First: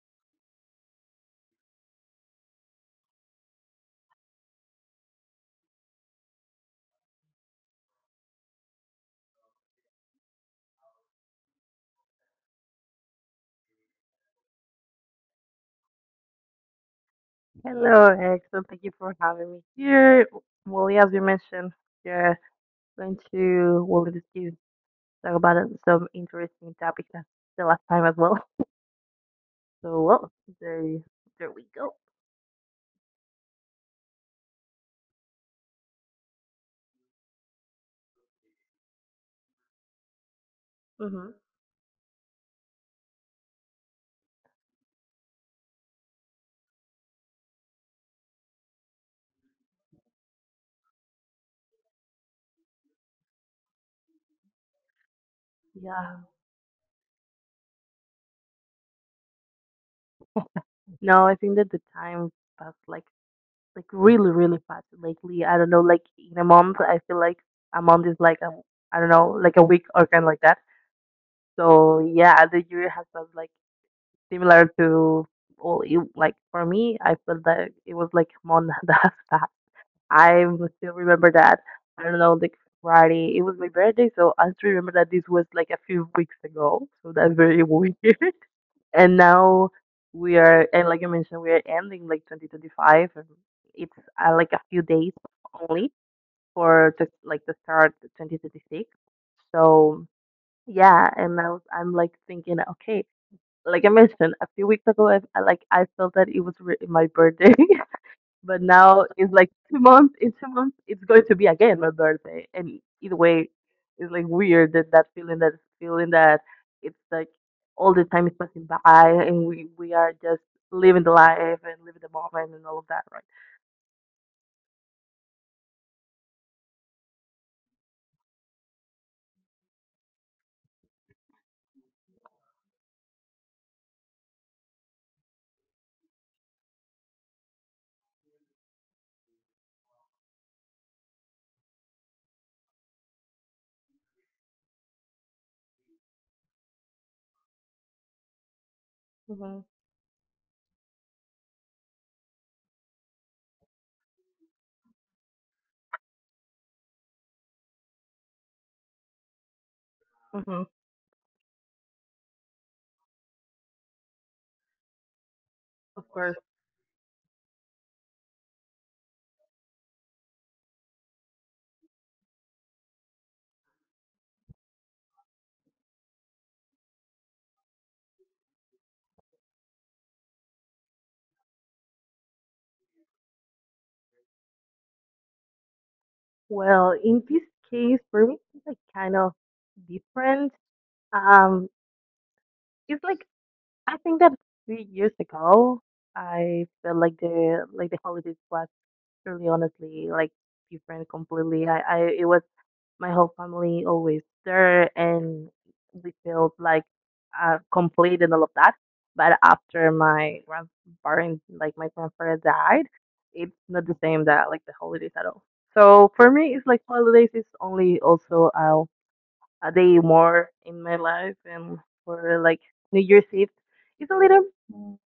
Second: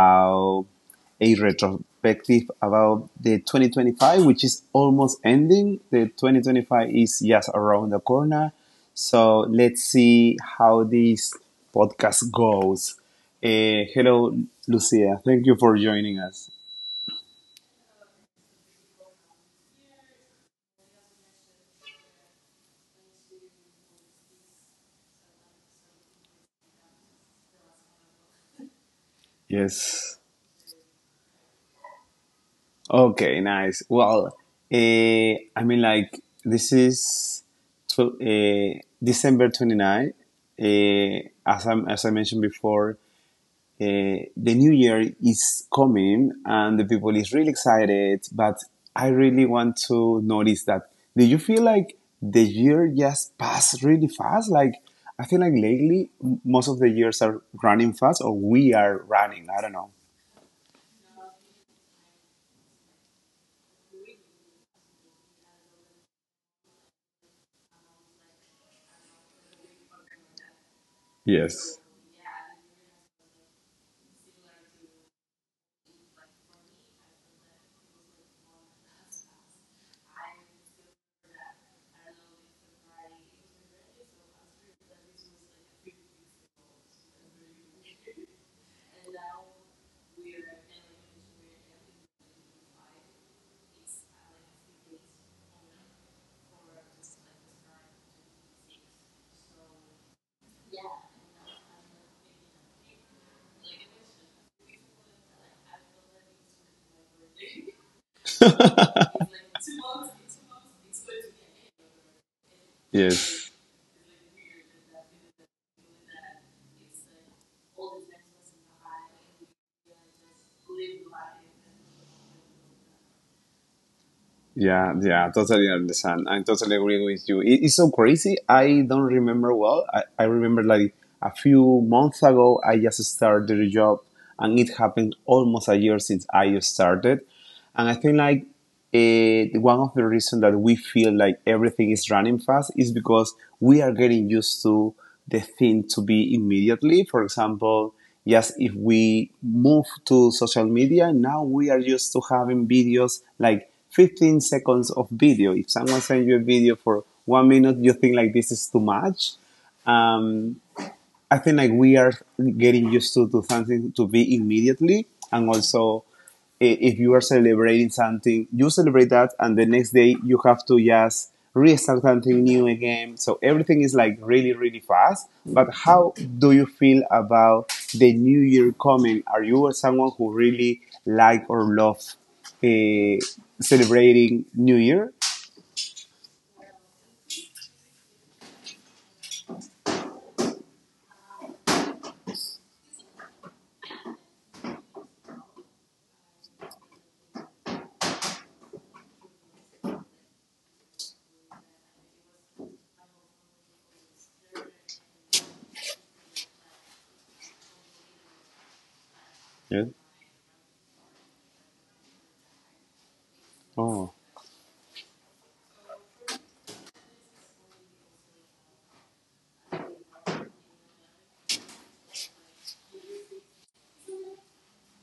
about a retrospective about the 2025, which is almost ending. The 2025 is just around the corner. So let's see how this podcast goes. Hello, Lucia. Thank you for joining us. Hello, Erickson. Thank you for having me here. Well, yeah, as we mentioned, we're going to well discuss talk about some interesting topics as the last time as well. So, Yes. well, there, there we go. Okay, nice. Well, I mean, like, this is December 29. Uh, hmm as I mentioned before, the new year is coming and the people is really excited, but I really want to notice that. Do you feel like the year just passed really fast? Like, I feel like lately, Yeah. Most of the years are running fast or we are running. I don't know. No, I think that the time passed like really, really fast lately. I don't know, like in a month, I feel like a month is like I don't know, like a week or kind of like that. Yes, So yeah, the year has passed like similar to like for me, I feel that it was like Mon that I still remember that. I don't know, like Friday. It was my birthday, so I still remember that this was like a few weeks ago. So that's very weird. And now we are, and like I mentioned, we are ending like 2025, and it's like a few days only like to start 2026. So yeah, I'm like thinking, okay, like I mentioned a few weeks ago, I felt that it was my birthday, but now it's like 2 months. In 2 months, it's going to be again my birthday, and either way, yes. it's like weird that feeling that it's like all the time is passing by, and we are just living the life and living the moment and all of that, right? Yeah, yeah, totally understand. I totally agree with you. It's so crazy. I don't remember well. I remember like a few months ago, I just started a job and it happened almost a year since I started. And I think like one of the reasons that we feel like everything is running fast is because we are getting used to the thing to be immediately. For example, just if we hmm move to social media, now we are used to having videos like 15 seconds of video. If someone sends you a video for one minute, you think like this is too much. Um, hmm I think like we are getting used to something to be immediately, and also Of course. if you are celebrating something, you celebrate that, and the next day you have to just restart something new again. So everything is like really, really fast. But how do you feel about the new year coming? Are you someone who really like or love uh, celebrating New Year? Well, in this case, for me, it's like kind of different. Um, it's like I think that 3 years ago, I felt like the holidays was truly honestly like different completely. I It was my whole family always there and we felt like complete and all of that. But Yes. after my grandparents like my grandfather died, it's not the Oh, same that like the holidays at all. So for me it's like holidays is only also a day more in my life, and for like New Year's Eve it's a little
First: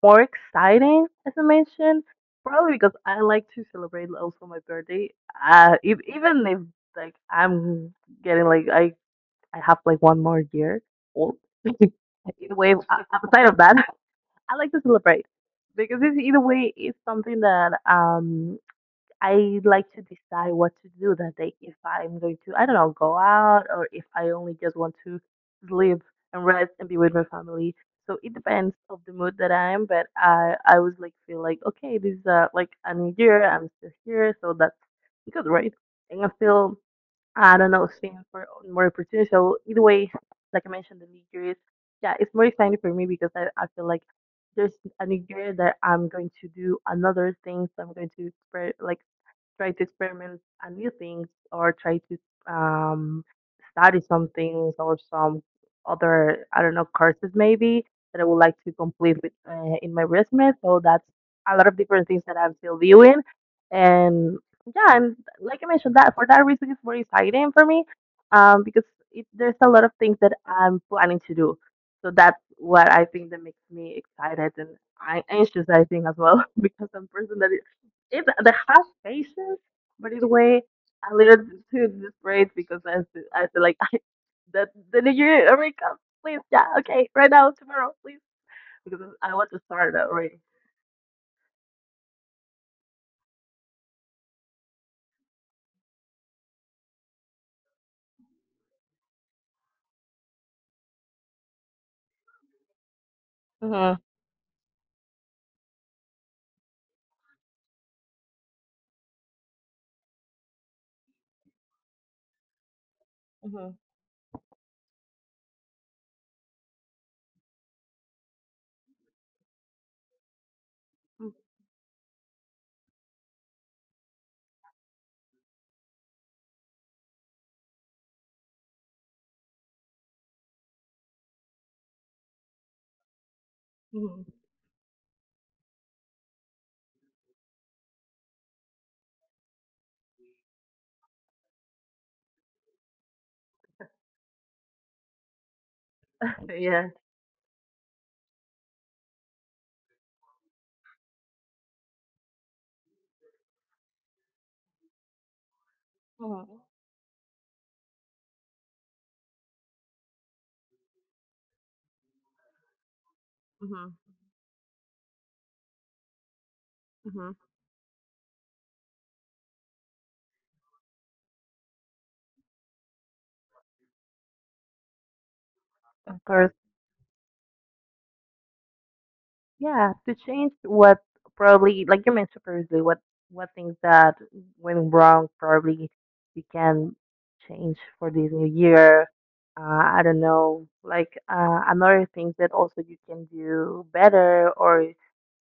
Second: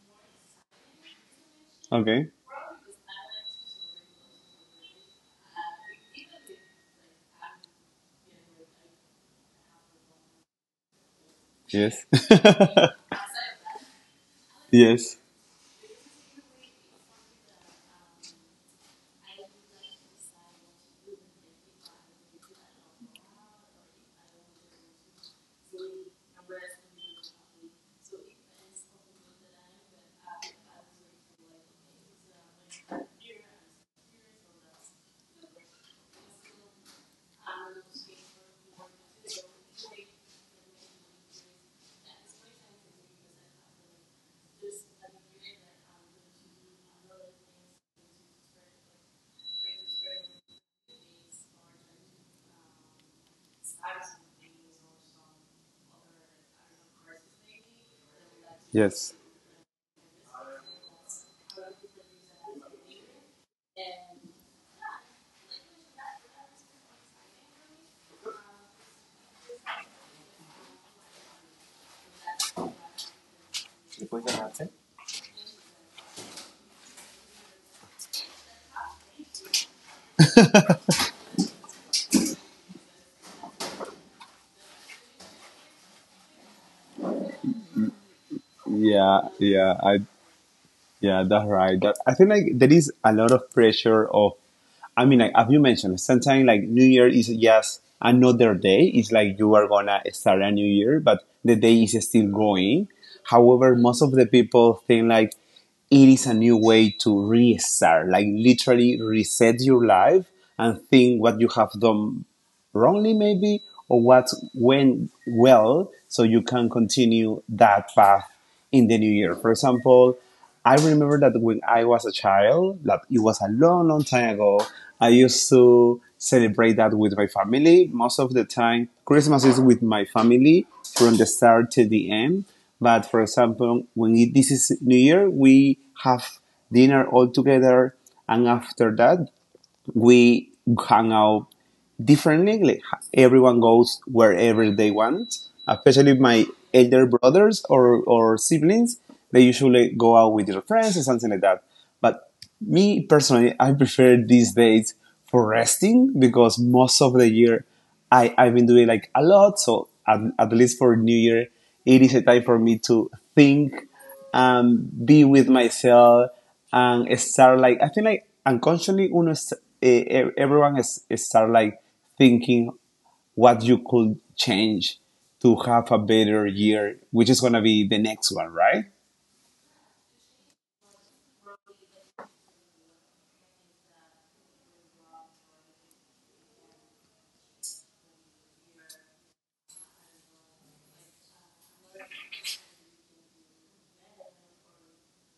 more exciting as I mentioned okay. probably because I like to celebrate also my birthday if, even if like I'm getting like I have like one more year old. Yes. Either way, outside of that, I like to Yes. celebrate because it's, either way it's something that I like to decide what to do that day. If I'm going to, I don't know, go out, or if I only just want to sleep and rest and be with my family. So it depends of the mood that I am, but I always like feel like okay, this is like a new year. I'm still here, so that's good, right? And I feel I don't know, seeing for more opportunities. So either way, like I mentioned, the new year is yeah, it's more exciting for me because I feel like there's a new year that I'm going to do another things. I'm going to spread like try to experiment new things, or try to um, study some things or some other I don't know courses maybe that I would like to complete Yes. with in my resume. So that's a lot of different things that I'm still viewing, and yeah, and like I mentioned, that for that reason it's very exciting for me because there's a lot of things that I'm planning to do. So that's what I think that makes me ¿Y puedes excited and ganarte? I anxious. I think as well. Because I'm a person that it's the half faces, but either way, I learned to this phrase because I feel like that the new year already comes. Please, yeah, okay, right now, tomorrow, please, because I Yeah, want to yeah, start that I already. yeah, that's right. I think like there is a lot of pressure of. I mean, like as you mentioned, sometimes like New Year is just another day. It's like you are gonna start a new year, but the day is still going. However, Uh-huh. most of the people think like it is a new way to restart, like literally reset your life and think what you have done wrongly maybe Uh-huh. or what went well so you can continue that path in the new year, for example. I remember that when I was a child, that it was a long, long time ago. I used to celebrate that with my family. Most of the time, Christmas is with my family from the start to the end. But for example, Mm-hmm. This is New Year we have dinner all together, and after that we hang out differently. Like everyone goes wherever they want. Especially my Yeah. elder brothers or siblings, they usually go out with their friends or something like that. But me personally, I prefer these days for resting Mm-hmm. because most of the year I've been doing like a lot. So at least for New Year, it is a time for me to think be with myself and start, like I think like unconsciously uno everyone is start like thinking what you could change to have a Of better course. year, which is gonna be the next one, right? Yeah, to change what probably, like you mentioned previously, what things that went wrong probably you can change for this new year. Uh, I don't know, like another things that also you can do better, or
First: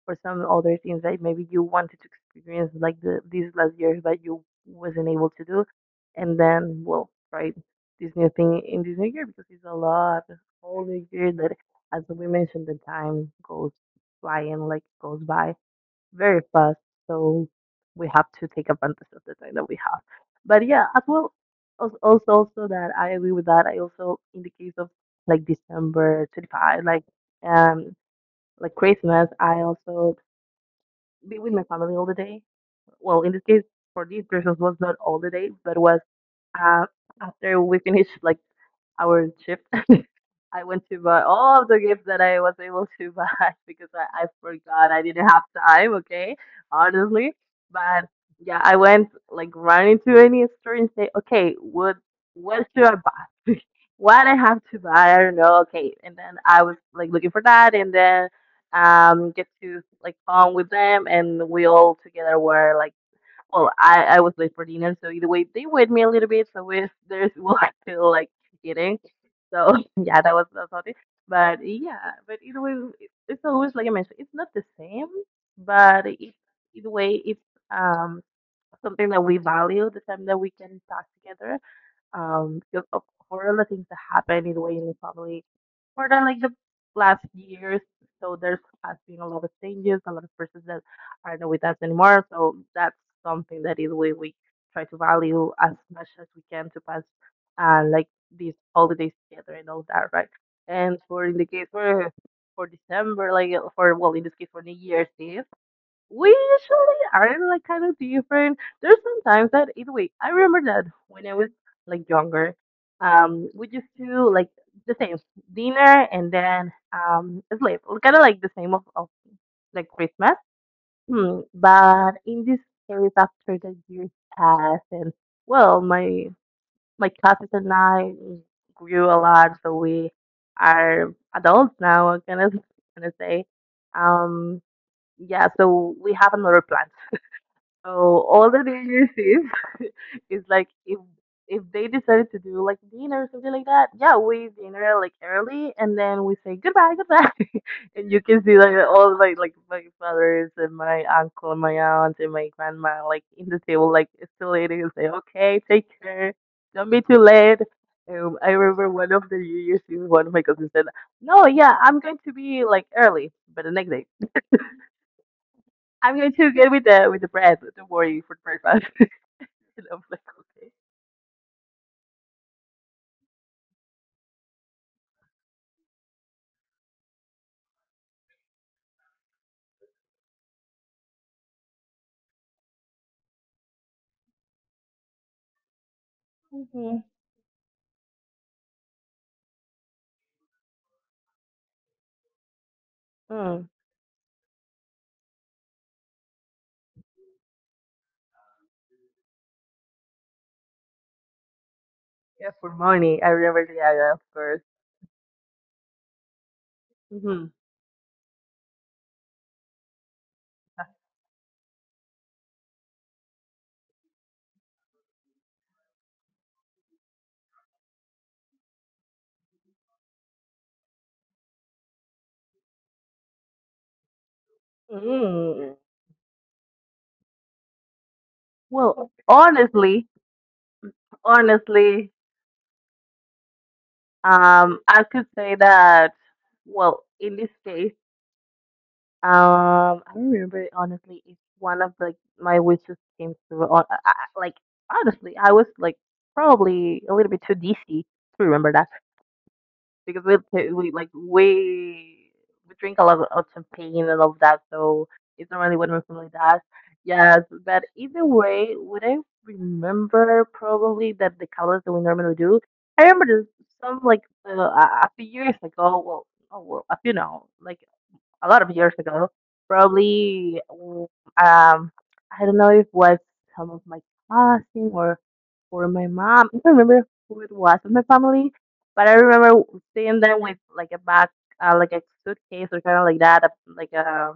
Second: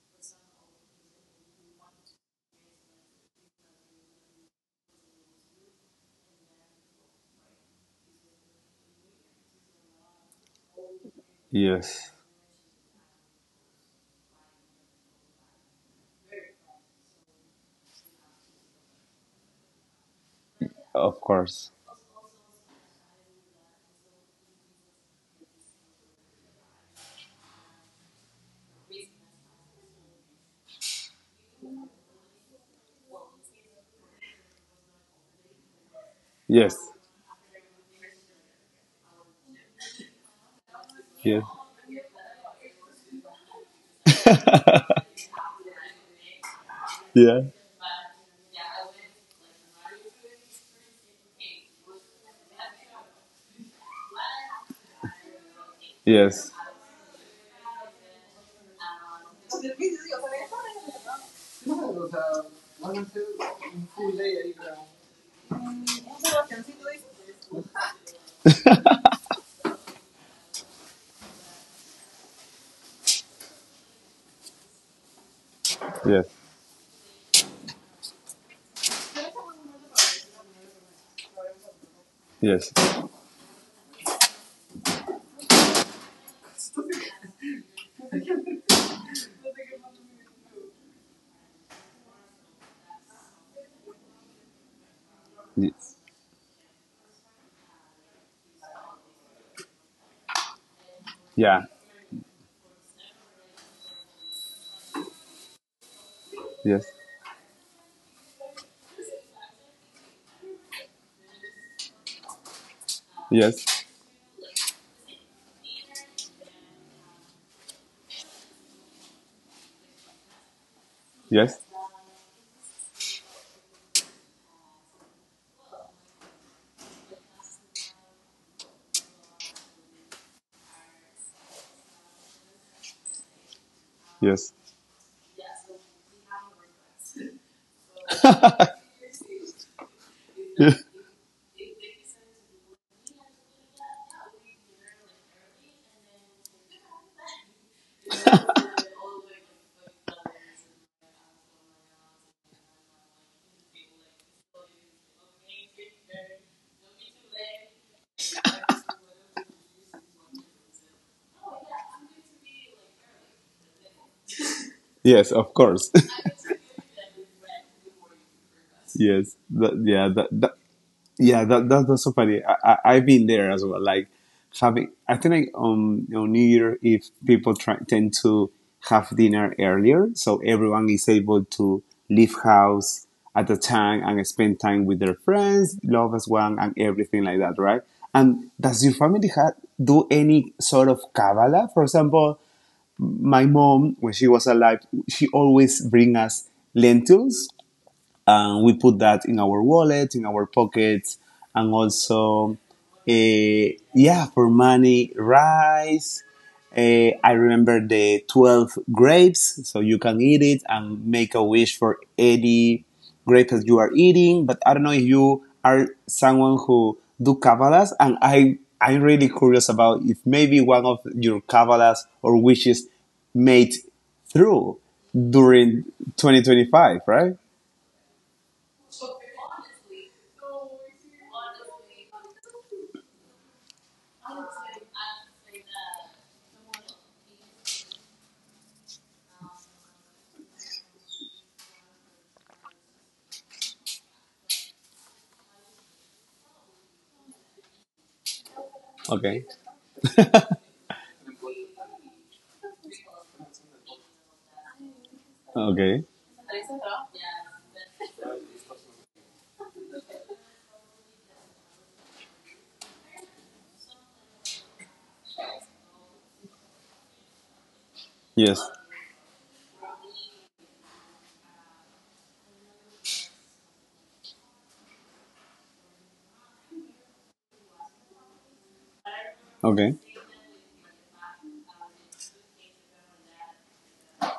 for some other things that maybe you wanted to experience like these last years but you wasn't able to do, and then well try this new thing in this new year because it's a lot of whole new year that as Yes. we mentioned the time goes flying like goes by very fast, so we have to take advantage of the time that we have. But yeah, as Of well course. Also that I agree with that. I also in the case of like December 25th um like Christmas I also be with my family all the day. Well, in this case, for these persons was not all the day, but was Yes. uh, after we finished like our trip. I went to buy Yeah. all the gifts that I was able to buy because I forgot. I didn't have time, okay? Honestly. Yeah. But yeah, I went like running to any store and say, okay, what should I buy? What I have to buy, I don't know, okay. And then Yes. I was like looking for that, and then get to like phone with them and we all together were like well, I was late for dinner, so either way, they wait me a little bit. So if there's, well, I feel like eating. So yeah, that was that's all it. But yeah, but either way, it's always like I mentioned, it's not the same, but Yes. it, either way, it's um something that we value the time that we can talk together Yes. because of all the things that happen in the Wayne family more than like the last years. So there's has been a lot of changes, a lot of persons that are not with us anymore. So that's something that is we try to value Y- as much as we can to pass like these holidays together and all that, right? And for in the yeah. case for December, like for well in this case for New Year's Eve we Yes. usually are like kind of different. There's sometimes that either way. I remember that when I was like younger, we Yes. just do like the same dinner and then sleep. Kind of like the same of like Christmas. Hmm. Yes. But in this case, after the years passed, and well, my cousins and I grew a lot, so we are adults now. I'm gonna gonna say, Yes. um, yeah. So we have another plan, so all the New Year's Eve is like if they decided to do like dinner or something like that, yeah, we dinner like early and then we say goodbye, goodbye. And you can see like all my like my brothers and my uncle and my aunt and my grandma like in the table like still eating and say, okay, take care, don't be too late. I remember one of the New Year's Eve, one of my cousins said, "No, yeah, I'm going to be like early, but the next day yes. Of course. I'm going to get with the bread. Don't worry for breakfast." yes. And I'm Yeah. like, That, that okay. yeah, that, that that's so funny. I've been there as well. Like having, I think like on New Year, if people tend to have dinner earlier, so everyone is able to leave house at the time and spend time with their friends, love as one, and Mm-hmm. everything like that, right? And does your family do any sort of Kabbalah? For example, my Mm. mom, when she was alive, she always bring us lentils and we put that in our wallet, in our pockets, and Yeah, also, for uh, money. I remember the idea yeah, at for first. money, rice. I Hmm. remember the 12 grapes, so you can eat it and make a wish for any grape that you are eating. But I don't know if you are someone who do Kabbalahs, and I'm really curious about if maybe one of your Kabbalahs or wishes made through Mm. during 2025, right? Well, honestly, honestly, I could say that, well, in this case, I remember honestly, it's one of the my wishes came through. On, like honestly, I was like probably a little bit too dizzy to remember that. Okay. Because we ta- we like we drink a lot of champagne and all of that, so it's not really what my Okay. family does. Yes, but either way, what I remember probably that the colors that we normally do, I remember there's some like a few years ago. Well, oh, well, a few now, like a Yes. lot of years ago. Probably, um, I don't know if it was some of my cousin or my mom. I don't remember who it was in my family, but I remember Okay. seeing them with like a bag, like a suitcase or kind of like that, like a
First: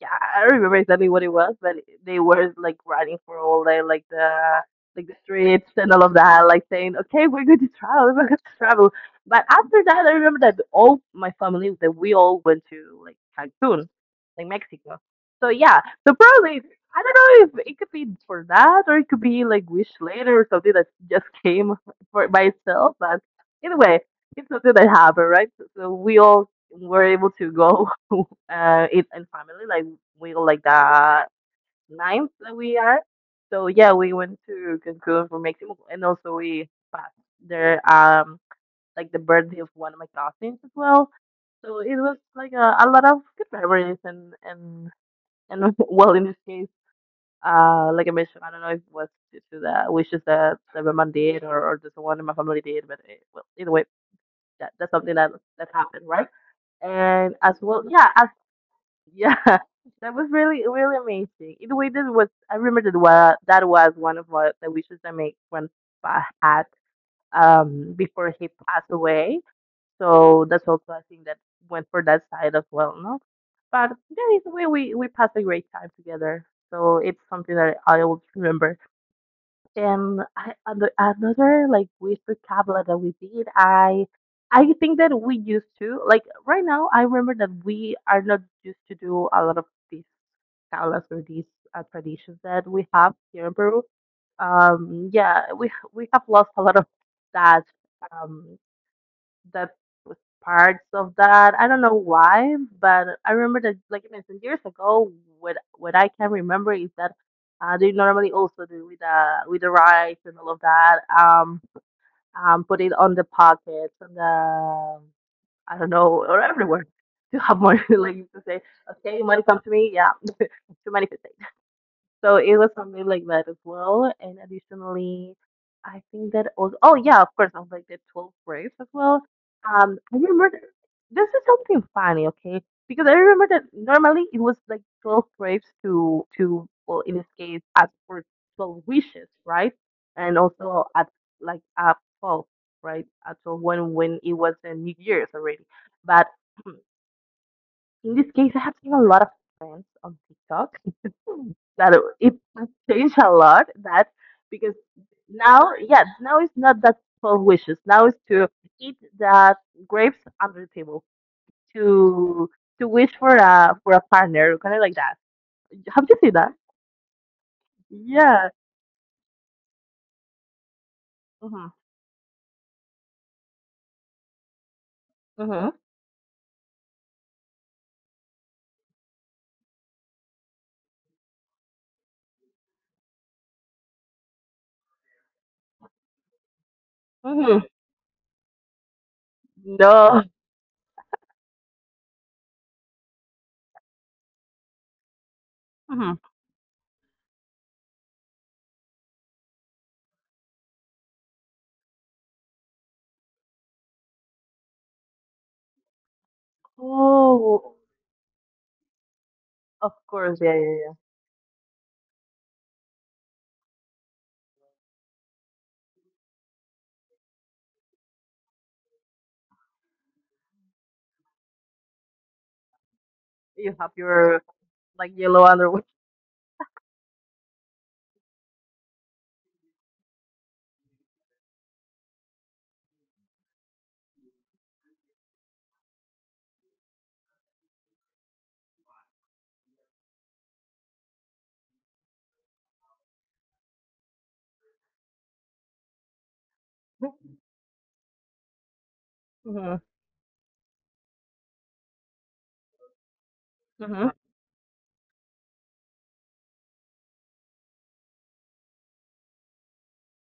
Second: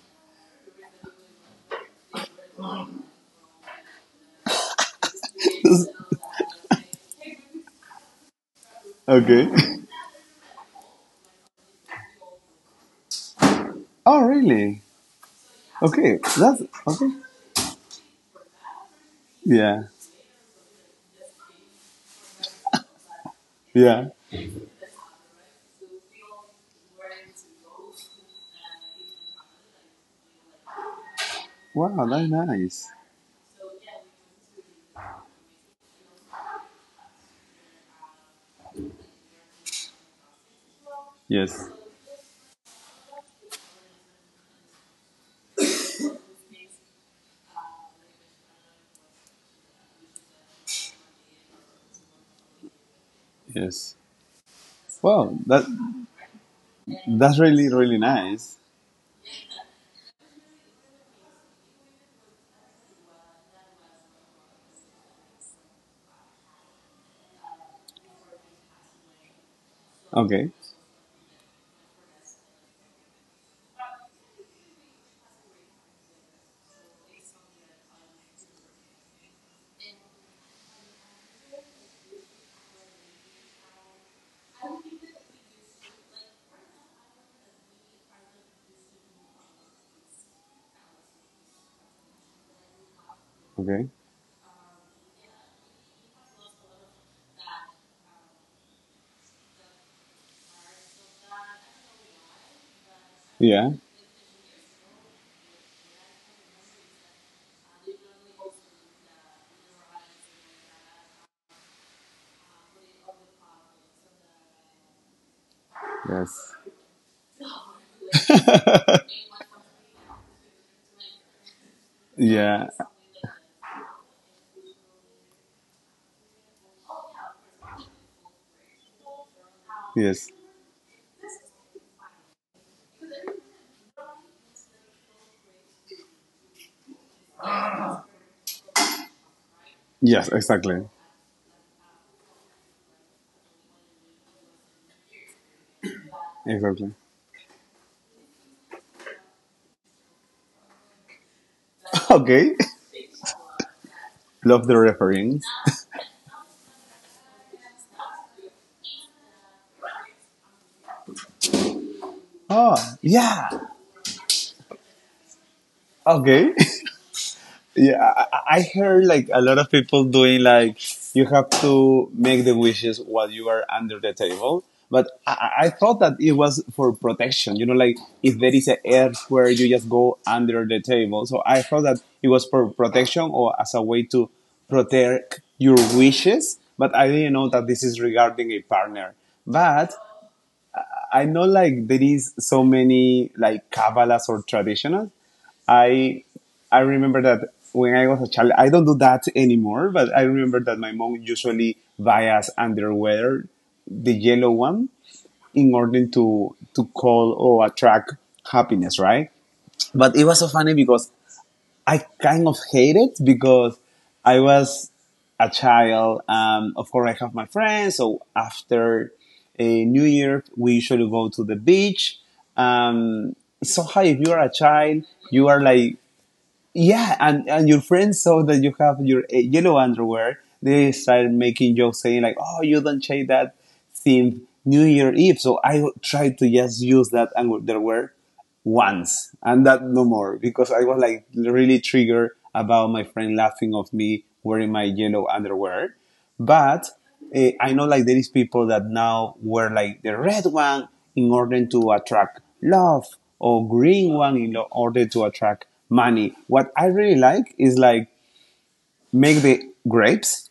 yeah, I don't remember exactly what it was, but they were like running for all day, like the streets and all of that, like saying, "Okay, we're going to travel, we're going to travel." But okay. after that, I remember that all my family that we all went to like Cancun, Oh, like really? Mexico. So yeah, so Okay. probably That's I okay. don't know if it could be for that, or it could be like Yeah. wish later or something that just came for by itself. But either way, Yeah. it's something that happened, right? So we all were able to go in family. Like we were like that Wow, that's ninth that we nice. are. So yeah, we went to Cancun for Mexico, and also we passed there like the birthday of one of my cousins as well. Yes. So it was like a lot of good memories, and well, in this case, like I mentioned, I don't know if it was due to the wishes that my mom did or just one in my family did, but it, well, either way, Yes. that's something that Wow, that that happened, right? And that's as really well, really nice. yeah, that was really, really amazing. In way, that was I remember that wa that was one of what the wishes that my grandpa had before he passed away. So Okay. that's also I think that went for that side as well, no? But yeah, in a way, we passed a great time together. So it's something that I always remember. And another like wish vocabulary that we did, I think that we used to like right now. I remember that we are not used to do a lot of this caulas or these traditions that we have here in Peru. Okay. Yeah, we have lost a lot of that um, that was parts of that. I don't know why, but I remember Yeah. that, like I mentioned years ago, what I can remember is that they normally also do with the rice and all of that. Put it on the pockets and the I don't know or Yes. everywhere to have money. like you to say, okay, money come to me, yeah, to manifest. So it Yeah. was something like that as well. And additionally, I think that also, oh yeah, of course, I was like the twelfth Braves as well. I Yes. remember this is something funny, okay? Because I remember that normally it was like 12 Braves to well, in this case, ask for 12 wishes, right? Yes. And Exactly. also at like at 12, right? At 12 when it was the New Year's already, but. Exactly. In this case, I have seen a lot of trends on TikTok that it Okay. has changed a lot. That Love because the reference. now, yeah, now it's not that 12 wishes. Now it's to eat that grapes under the table, to Oh, to wish for yeah. a partner, kind of like that. Have you seen Okay. that? Yeah, Yeah. I heard like a lot of people doing like you have Mhm. to make the wishes while you are under the table. But I Mhm. thought that it was for protection. You know, like if there is an earthquake, you just go under the table. So I thought that it was for protection or as a way to protect your wishes. But I didn't know Mhm. that this is regarding a partner. But No. I know like there is so many like Kabbalahs or traditional. I Mhm. I remember that when I was a child, I don't do that anymore, but I remember that my mom usually buy us underwear, the yellow one, in order to call or Oh, attract happiness, right? of But it was course. so Yeah, funny yeah, yeah. because I kind of hate it because I was a child. Of course, I have my friends. So after a New Year, we usually go to the beach. Um, You somehow, have if you are a your child, like you yellow are like underwear. yeah, and your friends saw that you have your yellow underwear. They started making jokes saying like, "Oh, you don't change that since New Year Eve." So I tried to just use that underwear once, and that no more, because I was like really triggered about my friend laughing of me wearing my yellow underwear. But I know like there is people that now wear Mhm. like the red one in order to attract love or green Mhm. one in order to attract money. What I really like is like make the grapes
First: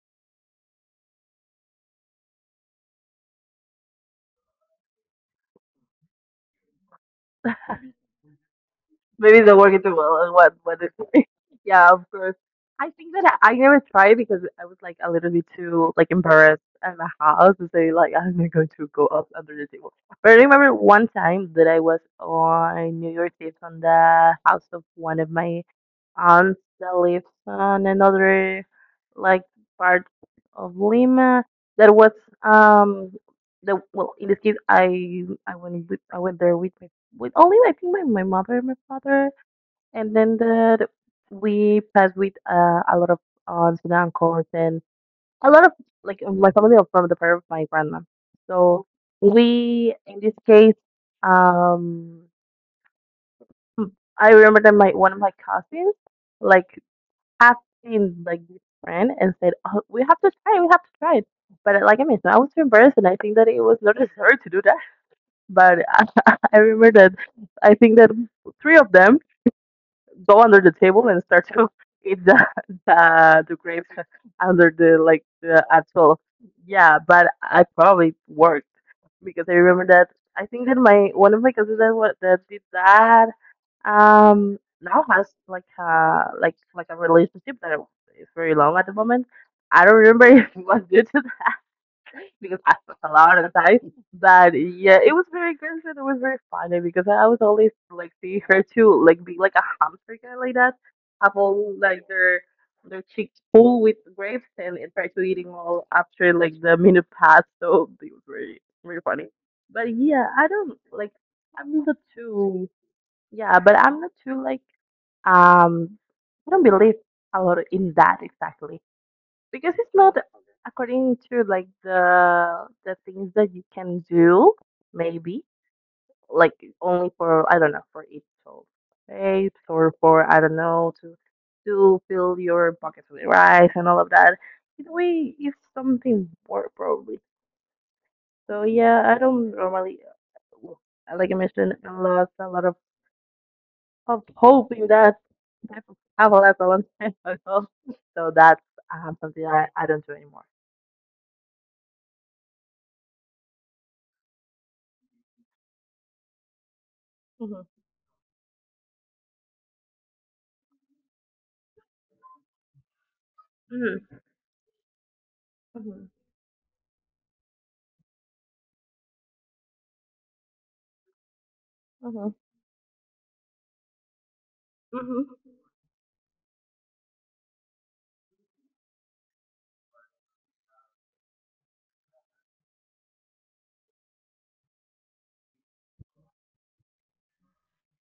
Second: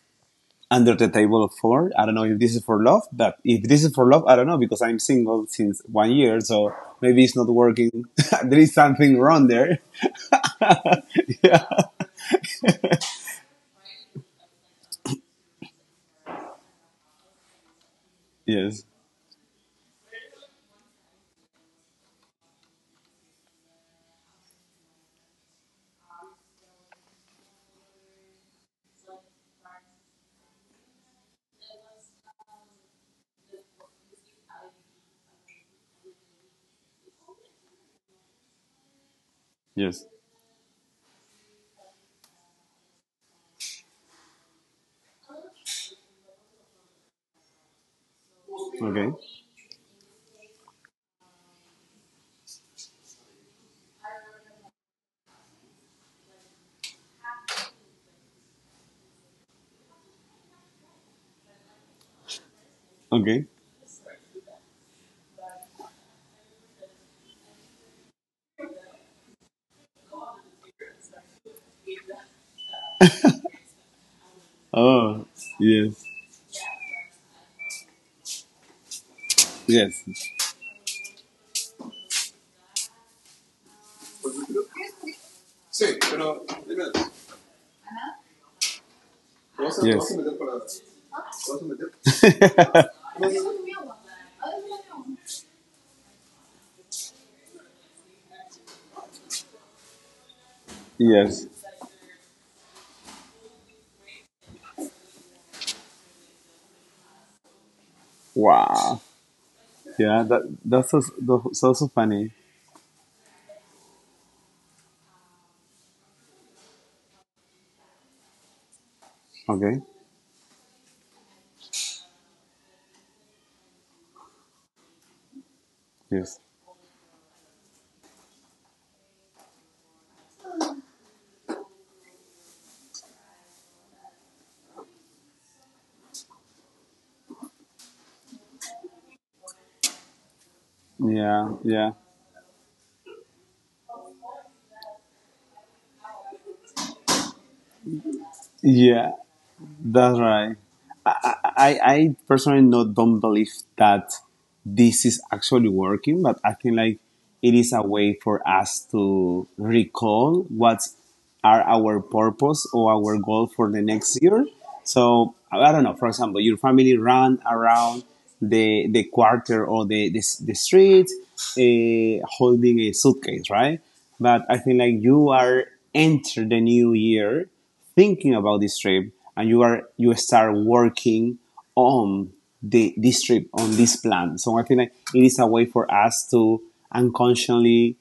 under the table, for I don't know if this is for love, but if this is for love, I don't know because I'm single since one year, so maybe it's not working. There is something Maybe wrong they're there. working too well. What? One yeah, of course. I think that I never tried because I was like a little bit too like embarrassed at my house to say like I'm not going Yes. to go up under the table. But I remember one time that I was on New Year's Eve on the house of one of my aunts that lives on another like part of Lima. That was um the well in this case I went I went there with only I think my mother and my father, Yes. and then the, we passed with a lot of aunts and uncles and a lot of like my family are from the part of my grandma. So Okay. we in this case, um, I remember that my one of my cousins like asked in like this friend and said, oh, "We have to we have to try it." But like I mentioned, I was too embarrassed, and I think that Okay. it was not necessary to do that. But I remember that I think that three of them go under the table and start to eat the grapes under the like Oh. the Yes. actual yeah but I probably worked because I remember that I Yes. think that my one of my cousins that did that now has like Sí, a like pero like a mira, relationship that is very long at the moment. a, I don't Yes. vamos remember a if meter para. it was due to Vamos that a meter. because I was a lot of the time. But yeah, it was very good and it was very funny because I was always like see her too, like be like a hamster guy like that, have Yes. all like their cheeks full with grapes and try to eating all after like the minute passed. So it was very very Wow. funny. But yeah, Yeah, I that don't that's like so so, I'm so not so funny. too yeah, but I'm not too like um I don't believe a lot in that exactly because it's Okay. not according to like the things that you can do maybe Yes. like only for I don't know for each of faith or for I don't know to fill your buckets with rice and all of that it way it's something more probably so yeah I don't normally well, like I Yeah, mentioned I yeah. lost a lot of hope in that I have travel a long time ago so that's Yeah, something I don't do that's anymore. right. I personally not don't believe that this is actually working, but I think like it is a way for us to recall what are our purpose or our goal for the Hmm. next year. So I don't know. Hmm. For example, your family run around the quarter or the street, Mhm. holding a suitcase, right? But I think like Mhm. you are enter the new year thinking about this trip, and you start working on the this trip, on this plan. So I think like it is a way for us to unconsciously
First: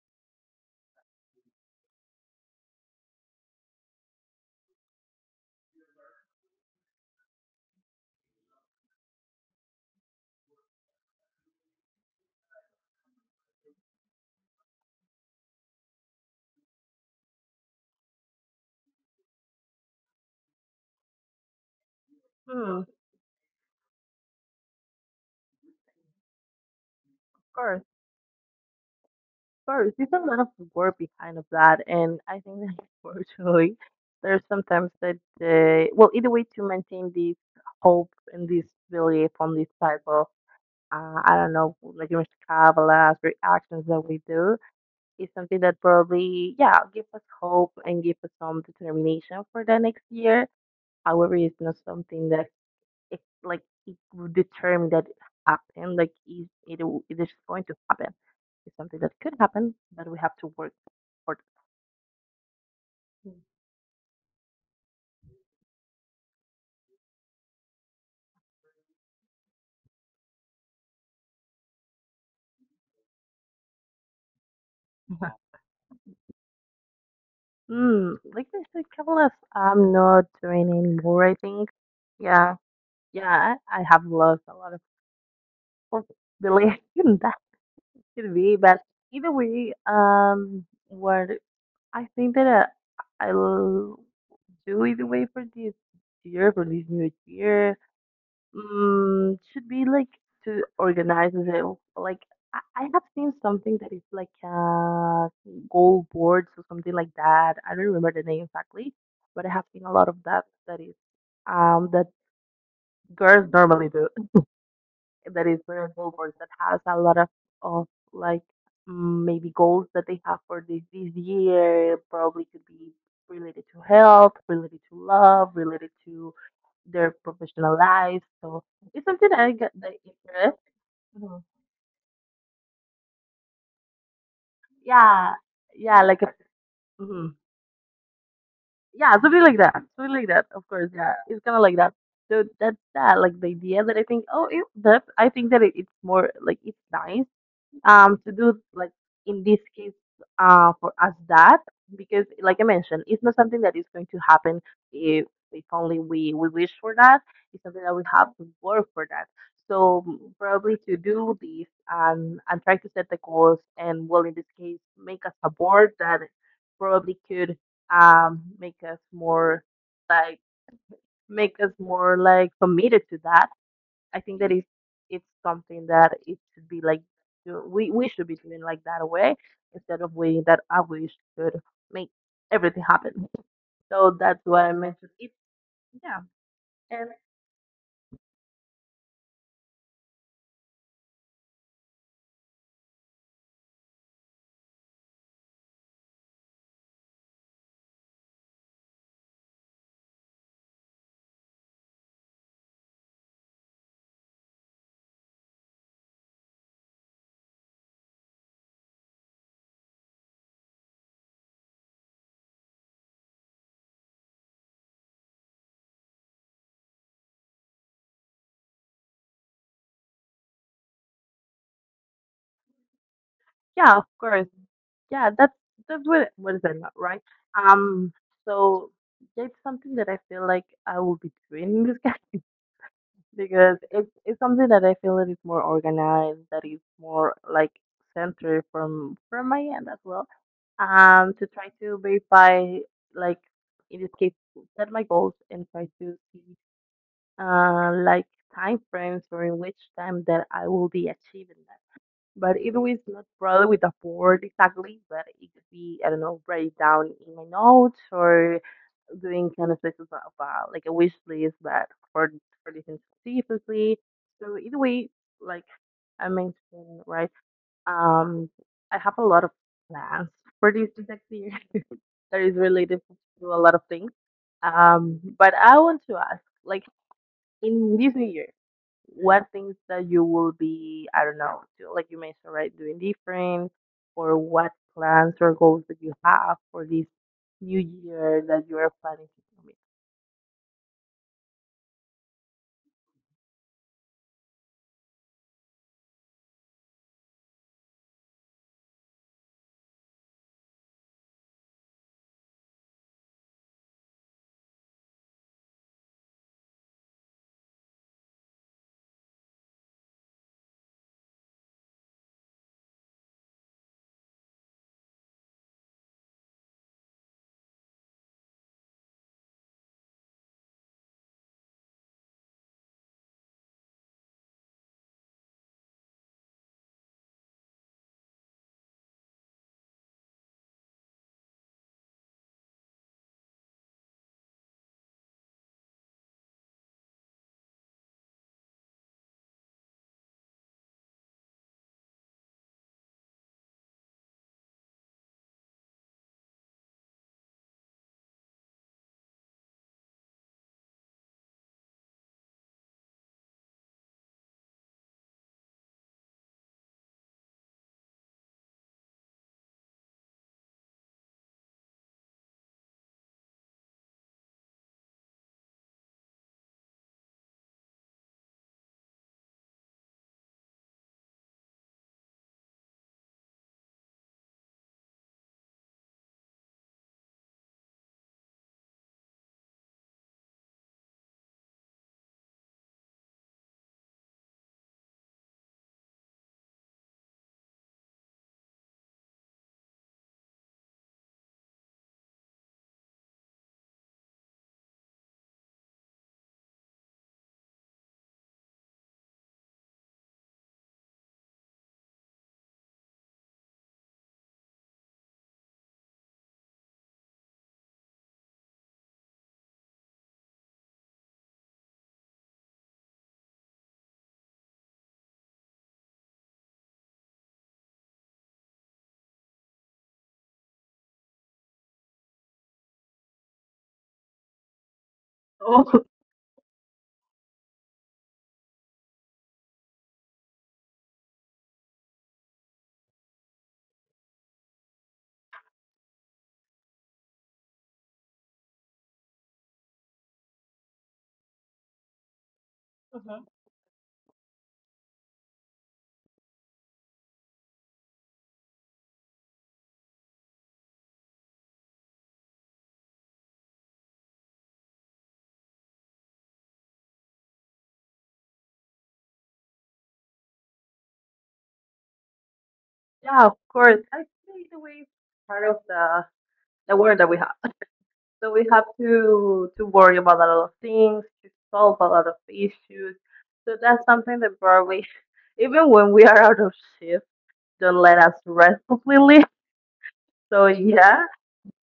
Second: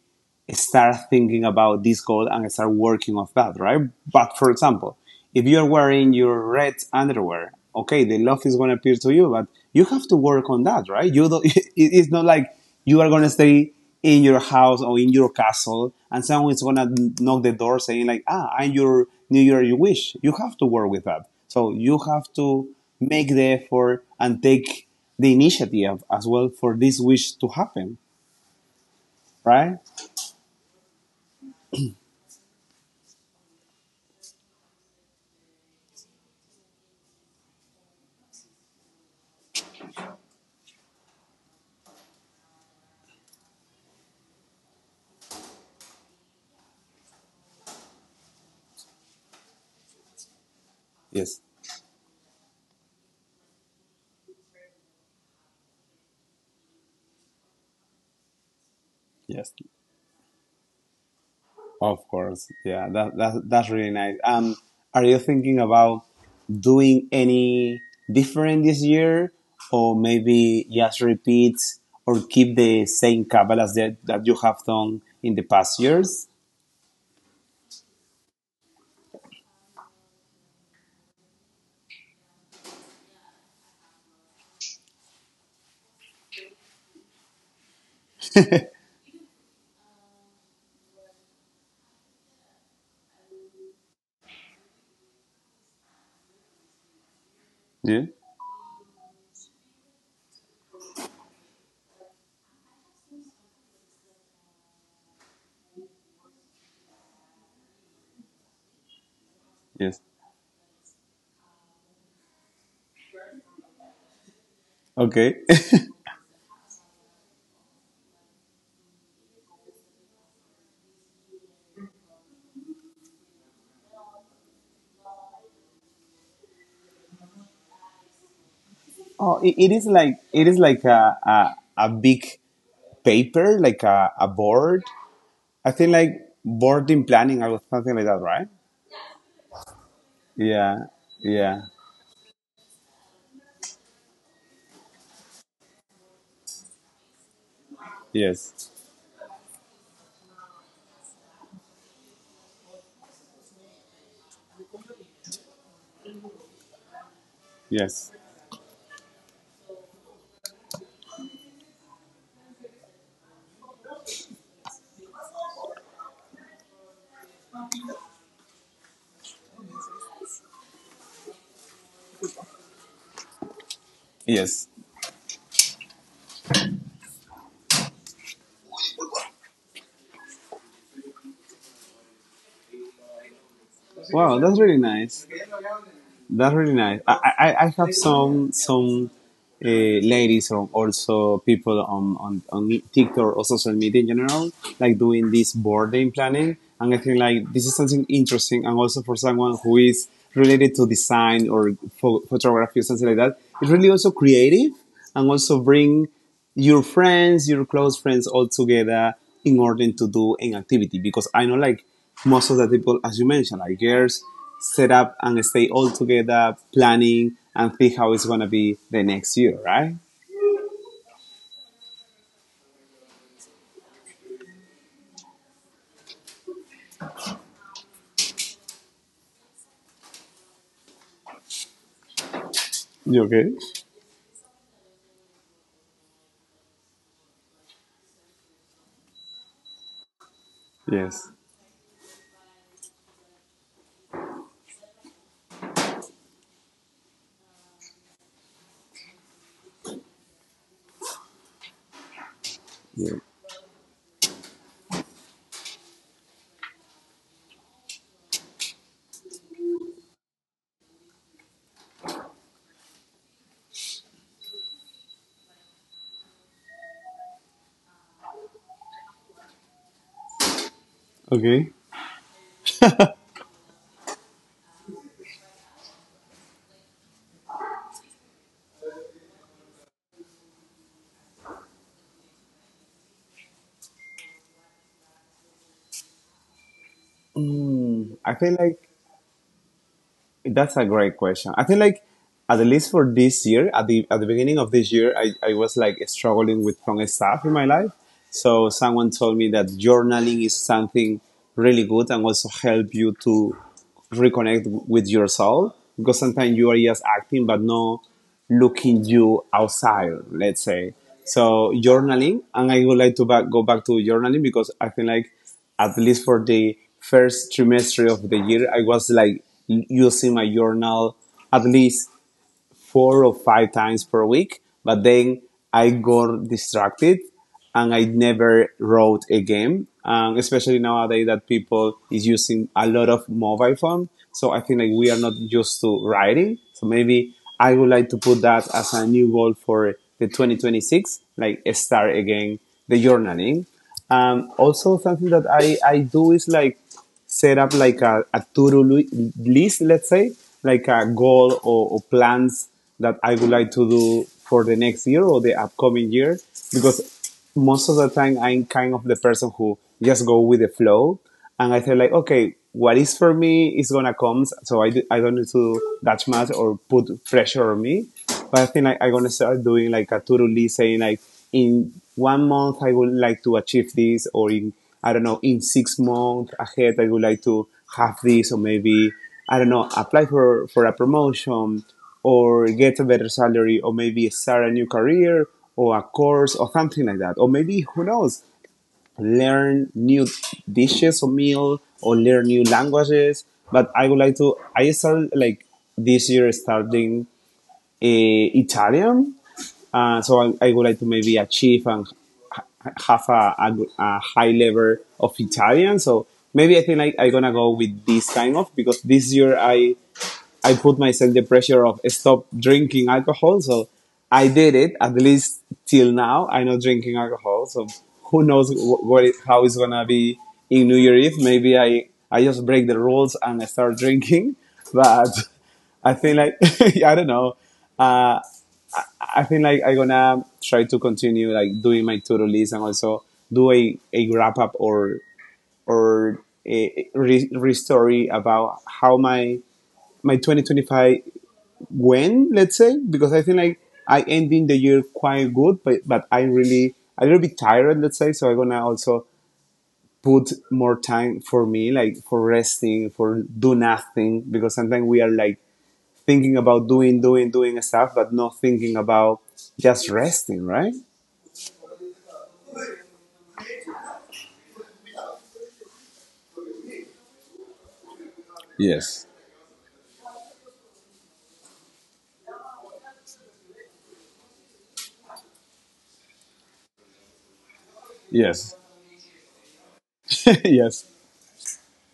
start thinking about this goal and start working off that, right? But for example, if you're wearing your red underwear, okay, the love is going to appear to you, but you have to work on that, right? You don't, it's not like you are going to stay in your house or in your castle and someone is going to knock the door saying like, ah, I'm your New Year you wish. You have to work with that. So you have to Mm, of make the effort and take the initiative as well for this wish to course, happen, of right? course. There's a lot of work behind of that, and I think that unfortunately, there's sometimes that they, well, either way to maintain this hope and this belief on this type of, I don't know, like Mr. Kabbalah's reactions that we do is something that probably, yeah, give us hope and give us some determination for the next year. However, Yes. it's not something that it like it would determine that it happened. Like it is going to happen. It's something that could Yes. happen, but we have to work for Of course, yeah, that, that it. that's really nice. Are you thinking about doing any different this year, or maybe just repeat or keep the same couple as that that you have done in the past years? Mm, like I said, Camelot, I'm not doing anymore. I think. Yeah, yeah, I have lost a lot of responsibility. in that could be, but either way, what I think that I'll do either way for this year, for this new year. Yeah. Mm, should be like to organize it. Like I have seen something that is like goal boards or something like that. I don't remember the name exactly, but I have seen Yes. a lot of that that is that girls normally do Okay. that is miracle work that has a lot of like mm, maybe goals that they have for this this year probably could be related to health related to love related to their professional life so it's oh, something that it, I it get is the like it is interest. like a Mhm. a, a big paper, like a board. Yeah. I think like Yeah, like a, board in planning mhm. or something like that, right? Yeah, something like that, something like that, of Yeah. course, yeah, it's Yeah. kind of like that. So that's that like the idea that I think that it's more like it's nice to do Yes. like in this case for us that because like I mentioned it's not something that is going to happen if if only we wish for that it's something that Yes. we have to work for that. So mm, probably to do this and try to set the goals and well in this case make us a board that probably could make us more like make us more like committed to that. I think that Yes. It's something that it should be like we should be doing like that way instead of way that I wish could make everything happen. So Wow, that's that's why really I mentioned nice. it. Yeah, That's really nice. and I have some ladies or also people on TikTok or social media in general, like doing this boarding planning. And I think like this is something interesting. And also for someone who is related to design or photography or something like that, it's really also creative and also bring your friends, your close friends all together in order to do an activity. Because I know like most of the people, as you mentioned, like girls set up and stay all together planning and think how it's gonna be the next year, right? yeah, of course, yeah. That's what is that not right? Um, so that's something that I feel like I will be doing in this case. You okay? Because it's something that I feel that is more organized, that is more like centered from my end as well. Yes. To try to verify, like in this case, set my goals and try to see, like time frames or in which time that I will be achieving that. But it was Yeah. not brought with a board exactly, but it could be I don't know, write it down in my notes or doing kind of like a wish list, but for this specifically. So either way, like I mentioned, right? Um, I have a lot of plans for this next Okay. year that is related to a lot of things. But I want to ask, like in this new year, what things that you will be, I don't know, like you mentioned, right, doing different, or what plans or goals that you have for this new I feel year that like you are planning to. That's a great question. I think like at least for this year, at the beginning of this year, I was like struggling with some stuff in my life. So someone told me that journaling is something really good and also help you to reconnect with yourself because sometimes you are just acting but not looking you outside, let's say. So journaling, and I would like to go back to journaling because I feel like at least for the first trimester of the year, I was like using my journal at least 4 or 5 times per week, but then I got distracted and I never wrote a game. Especially nowadays that people is using a lot of mobile phone. So I think like we are not used to writing. So maybe I would like to put that as a new goal for the 2026, like start again the journaling. Also something that I do is like set up like a to-do list, let's say, like a goal or plans that I would like to do for the next year or the upcoming year. Because most of the time I'm kind of the person who just go with the flow. And I feel like, okay, what is for me is going to come. So I don't need to that much or put pressure on me. But I think like, I'm going to start doing like a to-do list saying like, in one month I would like to achieve this or in I don't know, in 6 months ahead, I would like to have this, or maybe, I don't know, apply for, a promotion, or get a better salary, or maybe start a new career, or a course, or something like that. Or maybe, who knows, learn new dishes or meal, or learn new languages. But I would like to, I started like this year starting Italian. So I would like to maybe achieve and have a high level of Italian. So maybe I think like I'm gonna go with this kind of because this year I put myself the pressure of stop drinking alcohol. So I did it at least till now. I'm not drinking alcohol. So who knows what it, how it's gonna be in New Year Eve. Maybe I just break the rules and I start drinking. But I Oh, think like I don't know. Uh, I think like I'm gonna try to continue like doing my to-do list and also do a wrap up or a story about how my 2025 went. Let's say because I think mhm. like I ending the year quite good, but I really a little bit tired. Let's say so I'm gonna also put more time for me like for resting for do nothing because sometimes we are like thinking about doing doing stuff but not thinking about just resting, right? Yeah, of course. Actually, the way it's part of the world that we have, so we have Yes. to worry about a lot of things, to solve a lot of issues. So that's something that probably, even when we are out of shift, don't let us Yes. rest completely. So Yes. yeah,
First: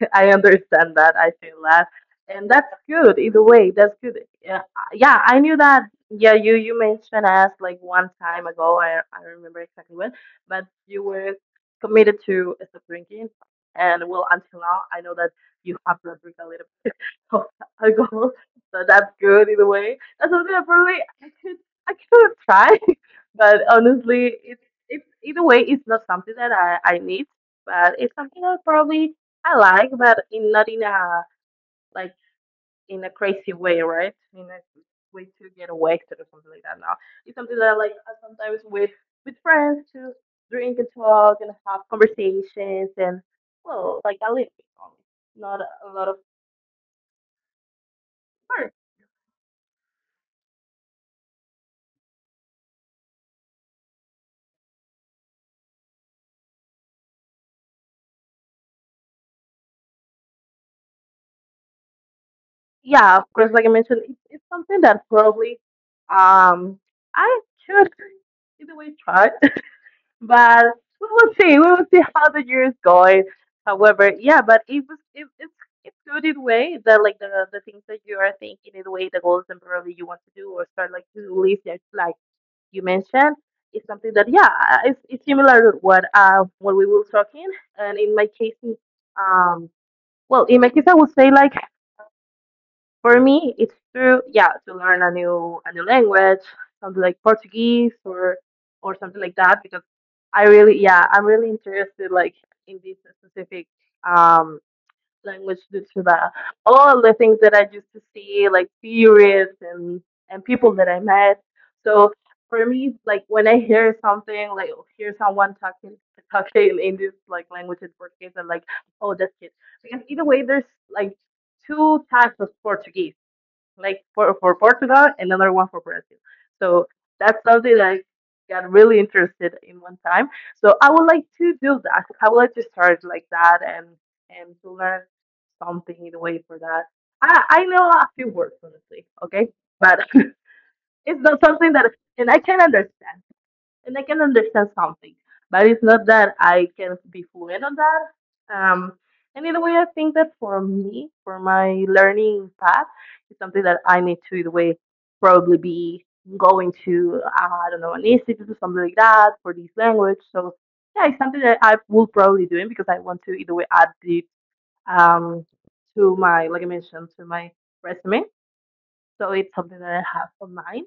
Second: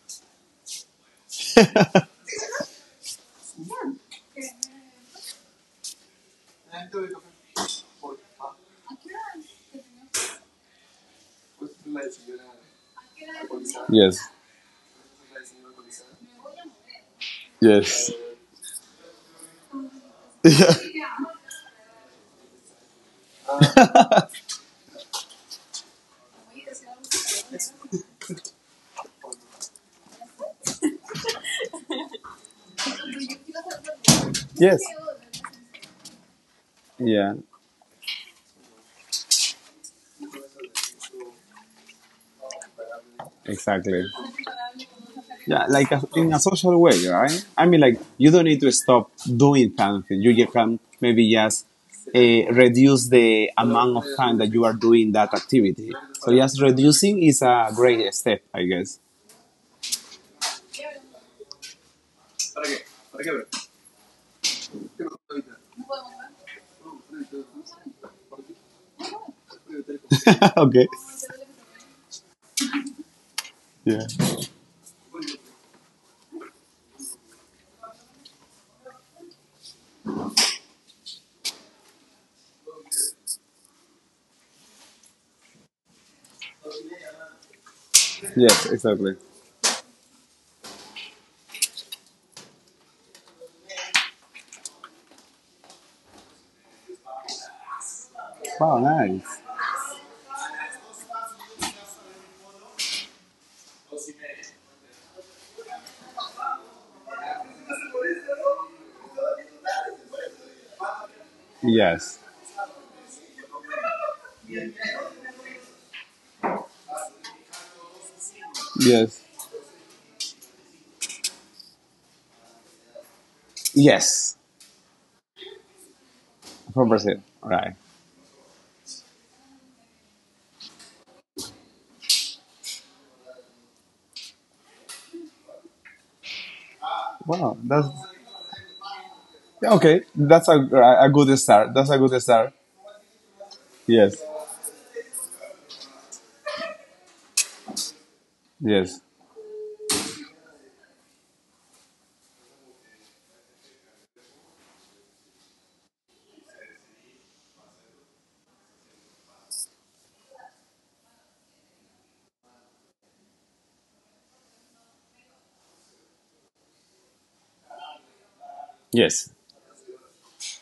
I understand that. I feel that, and that's good. Either way, that's good. Yeah, yeah. I knew that. Yeah, you mentioned us like one time ago. I don't remember exactly when, but you were committed to stop drinking, and well, Yes. until now, I know that you have to drink a little bit of Yes. alcohol, so that's good. Either way, that's something I probably Yeah. I could try, but honestly, it's either way, it's not something that I need, but it's something that probably I like, but in not in a like crazy way, right? In a Yes. way to get away to it or something like that. No, Yeah. it's something that I like sometimes with friends to drink and talk and have conversations and Exactly. well, like a little bit only, not Yeah, like a a, lot of. in a social way, right? I mean, like you don't need to Sure. stop doing something. You just can maybe just uh, reduce the amount of time that you are doing that activity. So just reducing is a great step, I guess. Yeah, of course. Like I mentioned, it's something that probably um I should in a way try. But Okay. we will see. We will see how the year is going. However, Yeah. yeah, but it's good in a way that like the things that you are thinking in the way the goals and probably you want to do or start like to live that like you mentioned is something that yeah it's similar to what we were talking, and in my case Yes. Exactly. um well, in my case I would say like for me, it's true, yeah, to learn a new language, something like Portuguese or Wow. something like that, Nice. because I really, yeah, I'm really interested like in this specific um language due to the all the things that I used to see, like theories and people that I met. So Yes. for me, like when I hear something, like hear someone talking talking in this like language in Portuguese, I'm like, oh, that's it. Yes. Because either way, there's like two types of Portuguese like for Yes. Portugal, another one for Brazil. So From that's Brazil, something that I right? got really interested in one time. So I would like to do that. I would like to start like that and to learn something in a way for that. I Wow, know a that's few words honestly, okay, yeah, but okay. That's it's a not good something that start. That's a and I good can start. understand and I can Yes, understand something. But it's not that I can be fluent on that. Yes, And in a way, I think that for me, for my learning path, it's something that I need to, in a way, probably be going to, I don't know, an institute or something like that for this language. So, yeah, it's something that I will probably doing because I want to, either way, add it um, to my, like I mentioned, to my resume. So it's yes. something that I have on mind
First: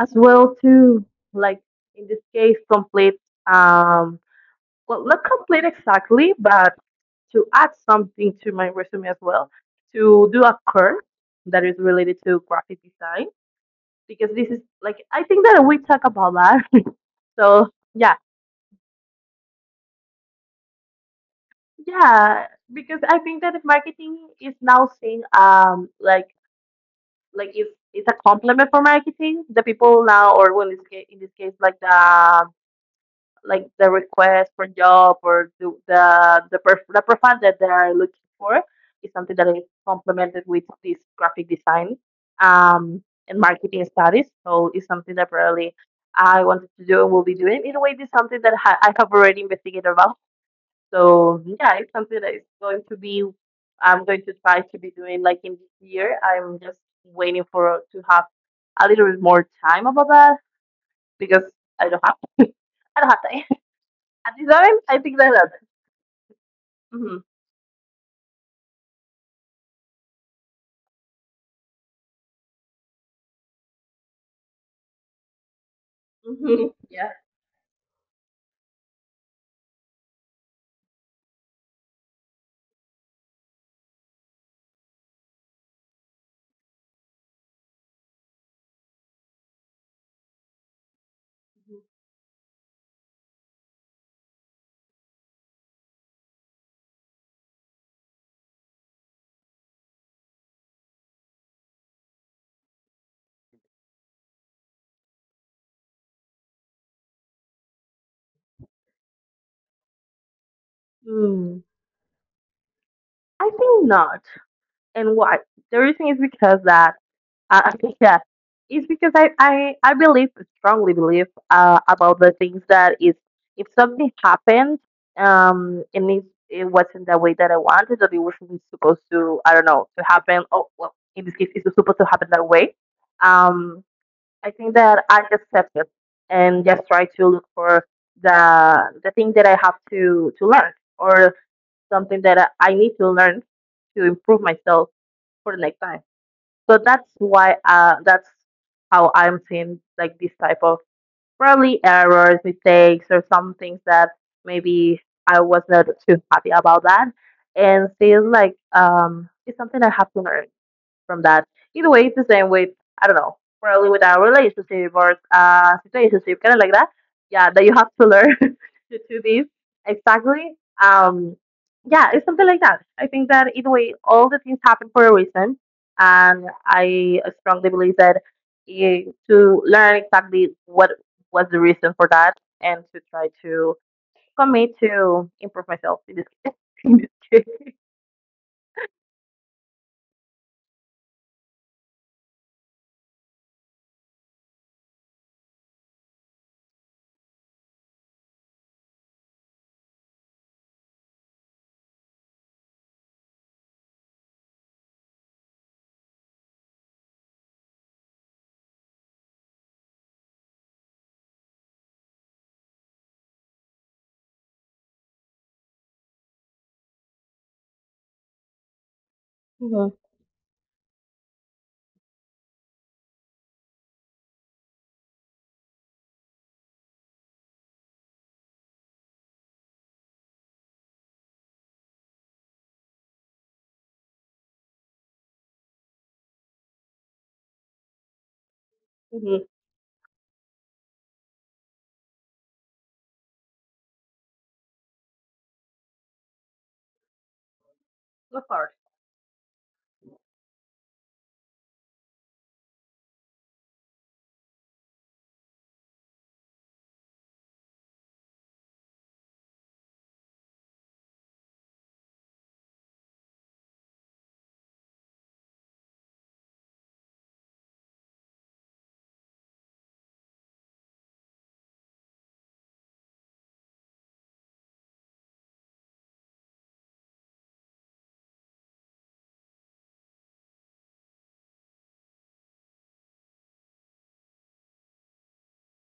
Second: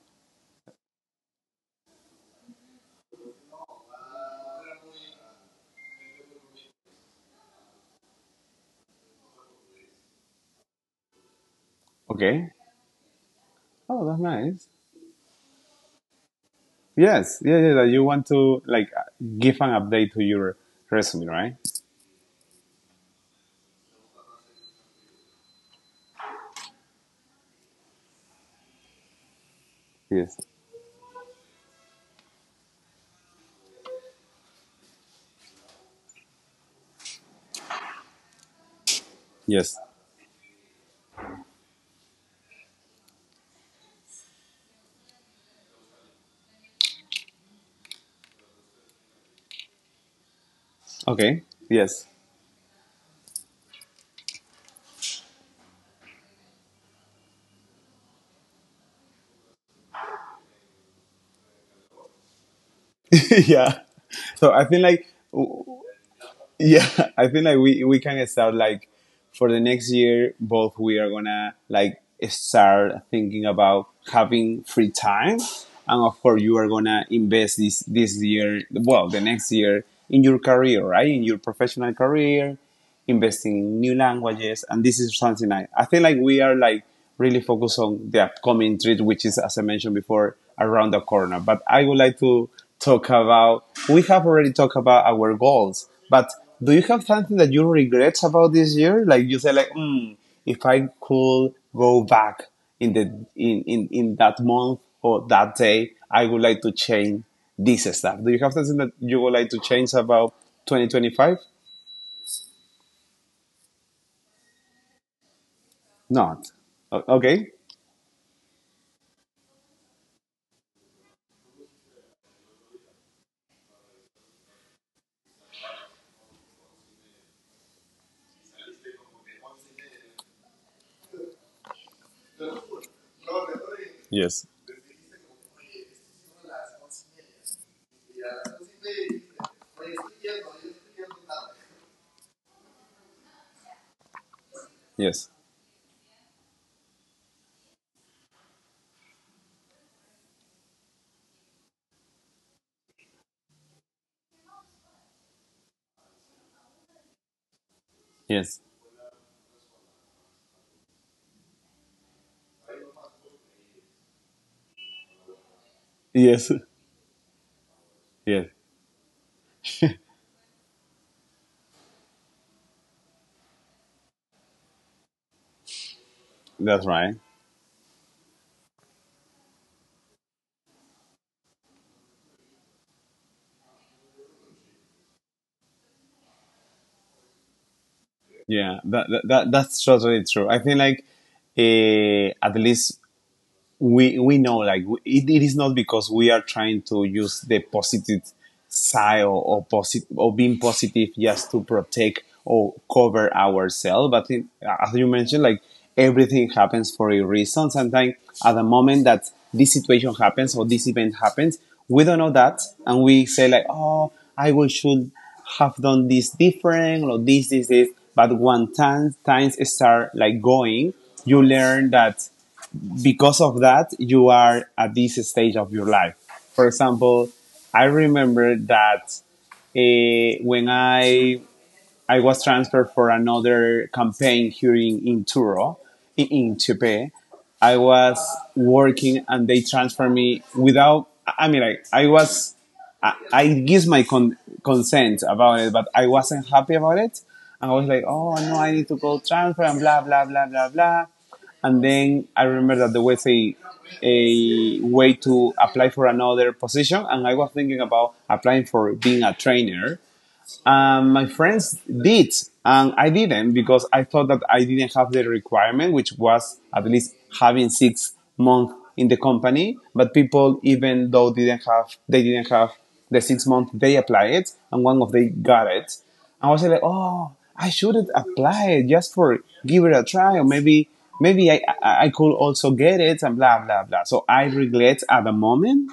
as well too like in this case complete um well, not complete exactly, but to add something to my resume as well to do a course that is related to Okay. graphic design, Oh, that's because this is nice. like I think that we talk about that. Yes, yeah, So yeah. That you yeah, want to like give an update to your resume, right? yeah, because I think that marketing is now seeing like it's a complement for marketing the people now Yes, or well, in this case, like the request for job or the, the profile that they are looking for is something that is yes. complemented with this graphic design and marketing studies. So it's something that probably I wanted to do and will be doing. In a way, it's something that I have already investigated about. Okay. So yeah, it's Yes. something that is going to be. I'm going to try to be doing like in this year. I'm just waiting for to have a little bit more time about that, because I don't have I don't have time. Yeah. At the So I time, think I like think that yeah, happened. I feel like we can start like for the next year both we are gonna like start thinking about having free time and of course you are Hmm, gonna yeah. invest this this year, well, the next year in your career, right, in your professional career, investing in new languages, and this is something I think like we are like really focused on the upcoming treat, which is as I mentioned before, around the corner. But I would like to talk about we have already talked about our goals, but do you have something that you regret about this year? Like you say like, hmm, if I could go back in the in that month or that day, I would like to change this stuff. Do you have something that you would like to change about 2025? Mm. I think not. And why? The reason is Not. because that, Okay. uh, yeah, it's because I believe, strongly believe about the things that is, if something happened and it wasn't the way that I wanted, that it wasn't supposed to, I don't know, to happen, oh, well, in this case, it's supposed to happen that way. Um, Yes. I think that I just accept it and just try to look for the the thing that I have to learn or something that I need to learn to improve myself Yes. for the next time. So that's why that's how I'm seeing like this type of probably errors, mistakes, or some things that maybe I was not too happy about that, and feels like Yes. It's something I have to learn from that. Either way, it's the same with I don't know, probably with a relationship or situationship, Yes. kind of like that. Yeah, that you have to learn Yes. to do this exactly. Um, yeah, it's something like that. I think that either way, all the things happen for a reason, and That's right. I strongly believe that you, to learn exactly what was the reason for that, and to try to commit to improve myself in this in this case. Yeah. That that's totally true. I feel like at least we know like it is not because we are trying to use the positive side or positive or being positive just to protect or cover ourselves, but it, as you mentioned like everything happens for a reason. Sometimes at the moment that this situation happens or this event happens we don't know that, and we say like, oh, I will should have done this different or this this. But when times Mhm. start like going you learn that because of that you are at this stage of your life. For example, I remember that when I was transferred for another campaign here in Turo, in Chepe. I was working Mhm. and they transferred me without, I mean, like, I give my consent about it, but I wasn't happy about it. And I was like, oh Of no, course. I need to go transfer and blah, blah, blah, blah, blah. And then I remember that there was a way to apply for another position. And I was thinking about applying for being a trainer and my friends did, and I didn't because I thought that I didn't have the requirement, which was at least having 6 months in the company. But people, even though didn't have, they didn't have the 6 months, they applied it, and one of them got it. And I was like, oh, I shouldn't apply it just for give it a try, or maybe I could also get it, and blah blah blah. So I regret at the moment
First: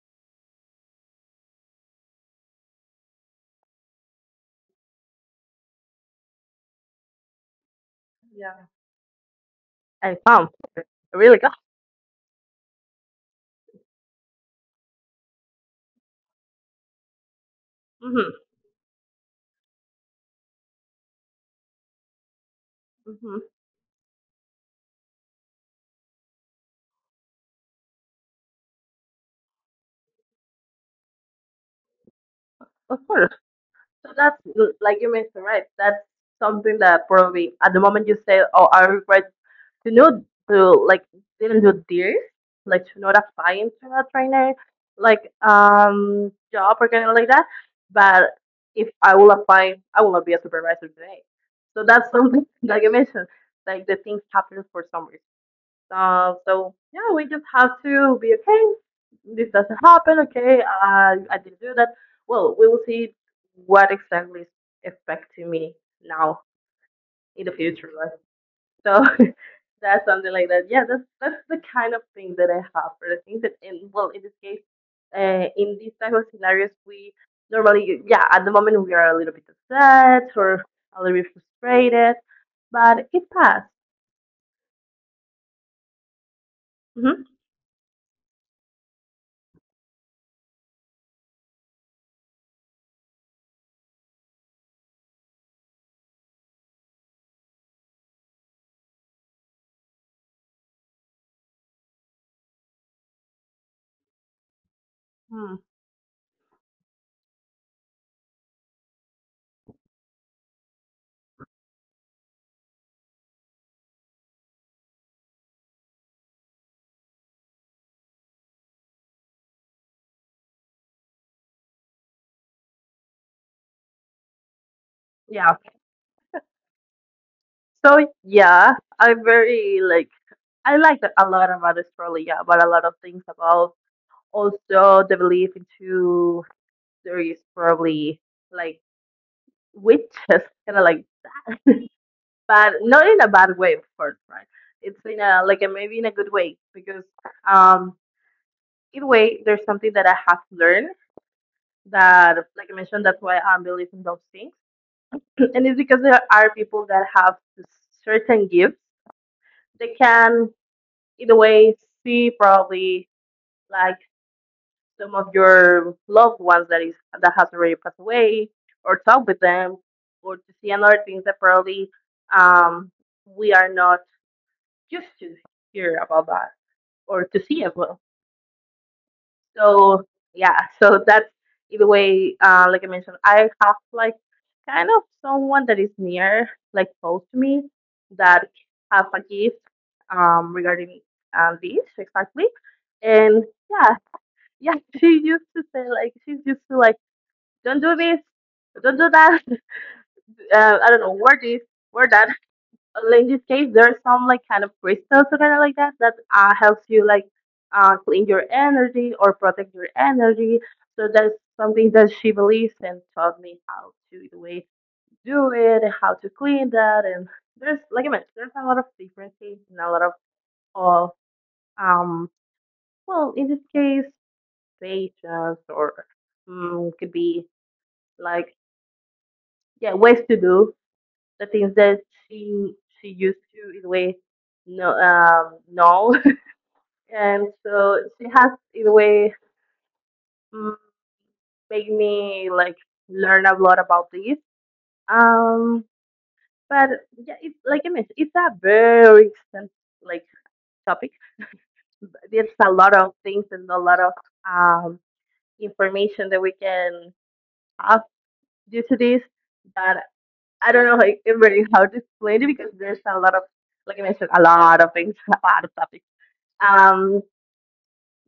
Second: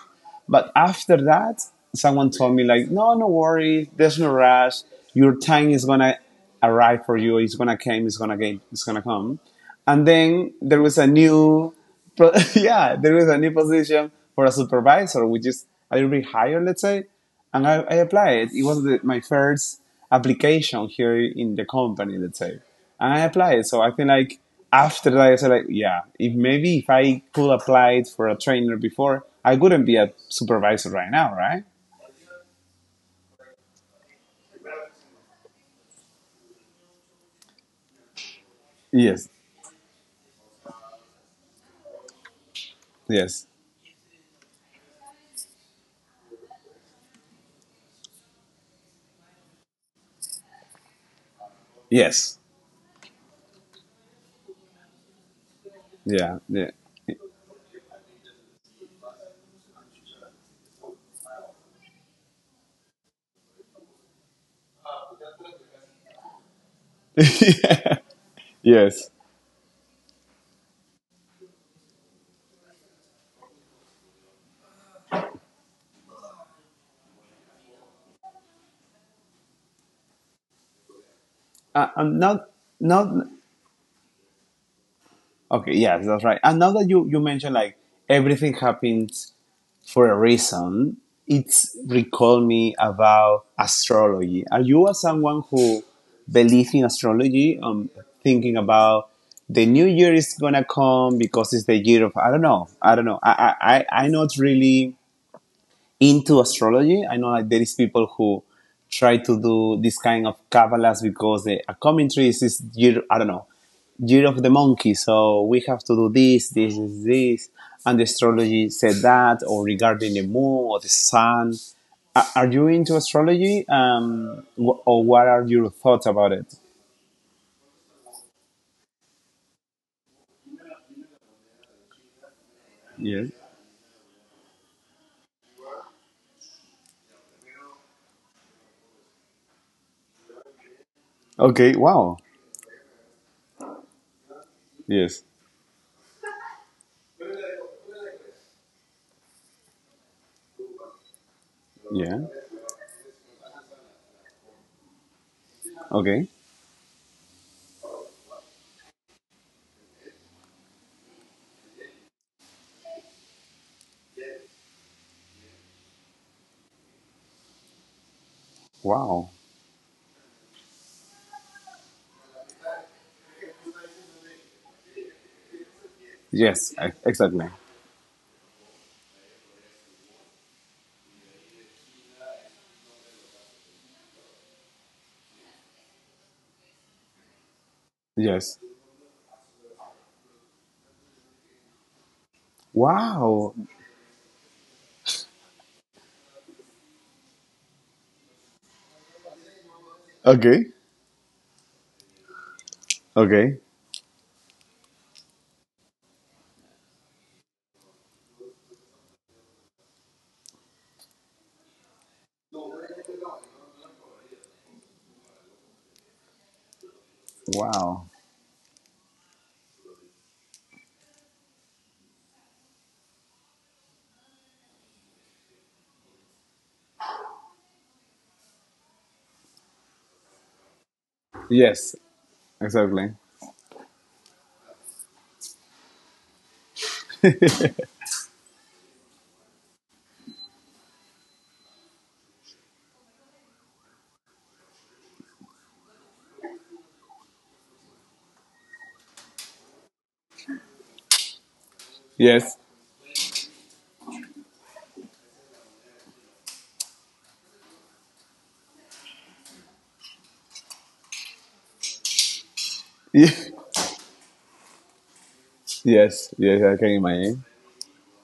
but after that, someone told me like, no, no worry, there's no rush. Your time is gonna arrive for you. It's gonna come. It's gonna get. Yeah. It's gonna come. And I found. then there was a Really good. new but yeah, there is a new position for a supervisor, which is a little bit higher, let's say. And I Mm-hmm. applied. It was my first application here in the company, let's say. And I Mm-hmm. applied. So I think like after that, I said like, yeah, if maybe if I could apply it for a trainer before, I wouldn't be a supervisor right now, right? Of course. So that's like you mentioned, right? That's something that probably at the moment you say, "Oh, I Yes, regret to know to like didn't do this, like to not yes, apply into a trainer, like job or kind of like that." But if I will apply, I will not be a supervisor today. So that's yes, something like you mentioned, like the things happen for some reason. Stuff. yeah, yeah, So yeah, we just have to be okay. This doesn't happen. Okay, I didn't do that. Well, we will see what exactly is affecting me now in the future. Right? yes. So that's something like that. Yeah, that's the kind of thing that I have for the things that in well in this case, in these type of scenarios we normally yeah at the moment we are a little bit upset or a little bit Uh, frustrated, and not, but it not passed. Okay, yes, that's right. And now that Mm-hmm. you mentioned like everything happens for a reason, it's recalled me about astrology. Are you as someone who believes in astrology? Thinking about the new year is gonna come because it's the year of I don't know, I don't know. I'm not really Hmm. into astrology. I know like, there is people who try to do this kind of Kabbalahs because a commentary is this year, I don't know, year of the monkey. So we have to do this, this, this, this. And the astrology said that, or regarding the moon or the sun. You into astrology? Or what are Yeah. your thoughts about it? So yeah, I'm very like I like that a lot about Australia, but a lot of things Yes. about also the belief into there is probably like witches, kind of like, Okay. Wow. but not in a bad way, of course, right? It's in Yes. a like a, maybe in a good way because um either way, there's something that I have learned Yeah. that, like I mentioned, that's why I'm believing those things, and it's because there Okay. are people that have certain gifts, they can either way, see probably like some of your loved ones that is that has already passed away, or talk Wow. with them, or to see another things that probably um, we are not used to hear about that Yes. Or to Exactly. see as well. So yeah, so that's either way. Like I mentioned, I have like kind of someone that is near, like close to me, that Yes. have a gift regarding this exactly, and Wow. yeah, Yeah, she used to say like she's used to like don't do this, don't do that. Okay. I don't know, wear this, wear that. In this Okay. case, there are some like kind of crystals or kind of like that that helps you like clean your energy or protect your energy. So that's something that she believes and taught me how to the way to do it and how to clean that. And there's like I Wow. mentioned, there's a lot of differences and a lot of um well, in this case, pages or mm, could be like yeah ways to do the things that Yes. she she Exactly. used to in a way no no and so she has in a way mm, made me like learn a lot about this um but yeah, it's like I mentioned, it's a very extensive like topic. There's Yes. a lot of things and a lot of um information that we can have due to this. But I don't know like really how to explain it because there's a lot of Yes. like I mentioned a lot of things, a lot of topics. Yes. I can Um, imagine.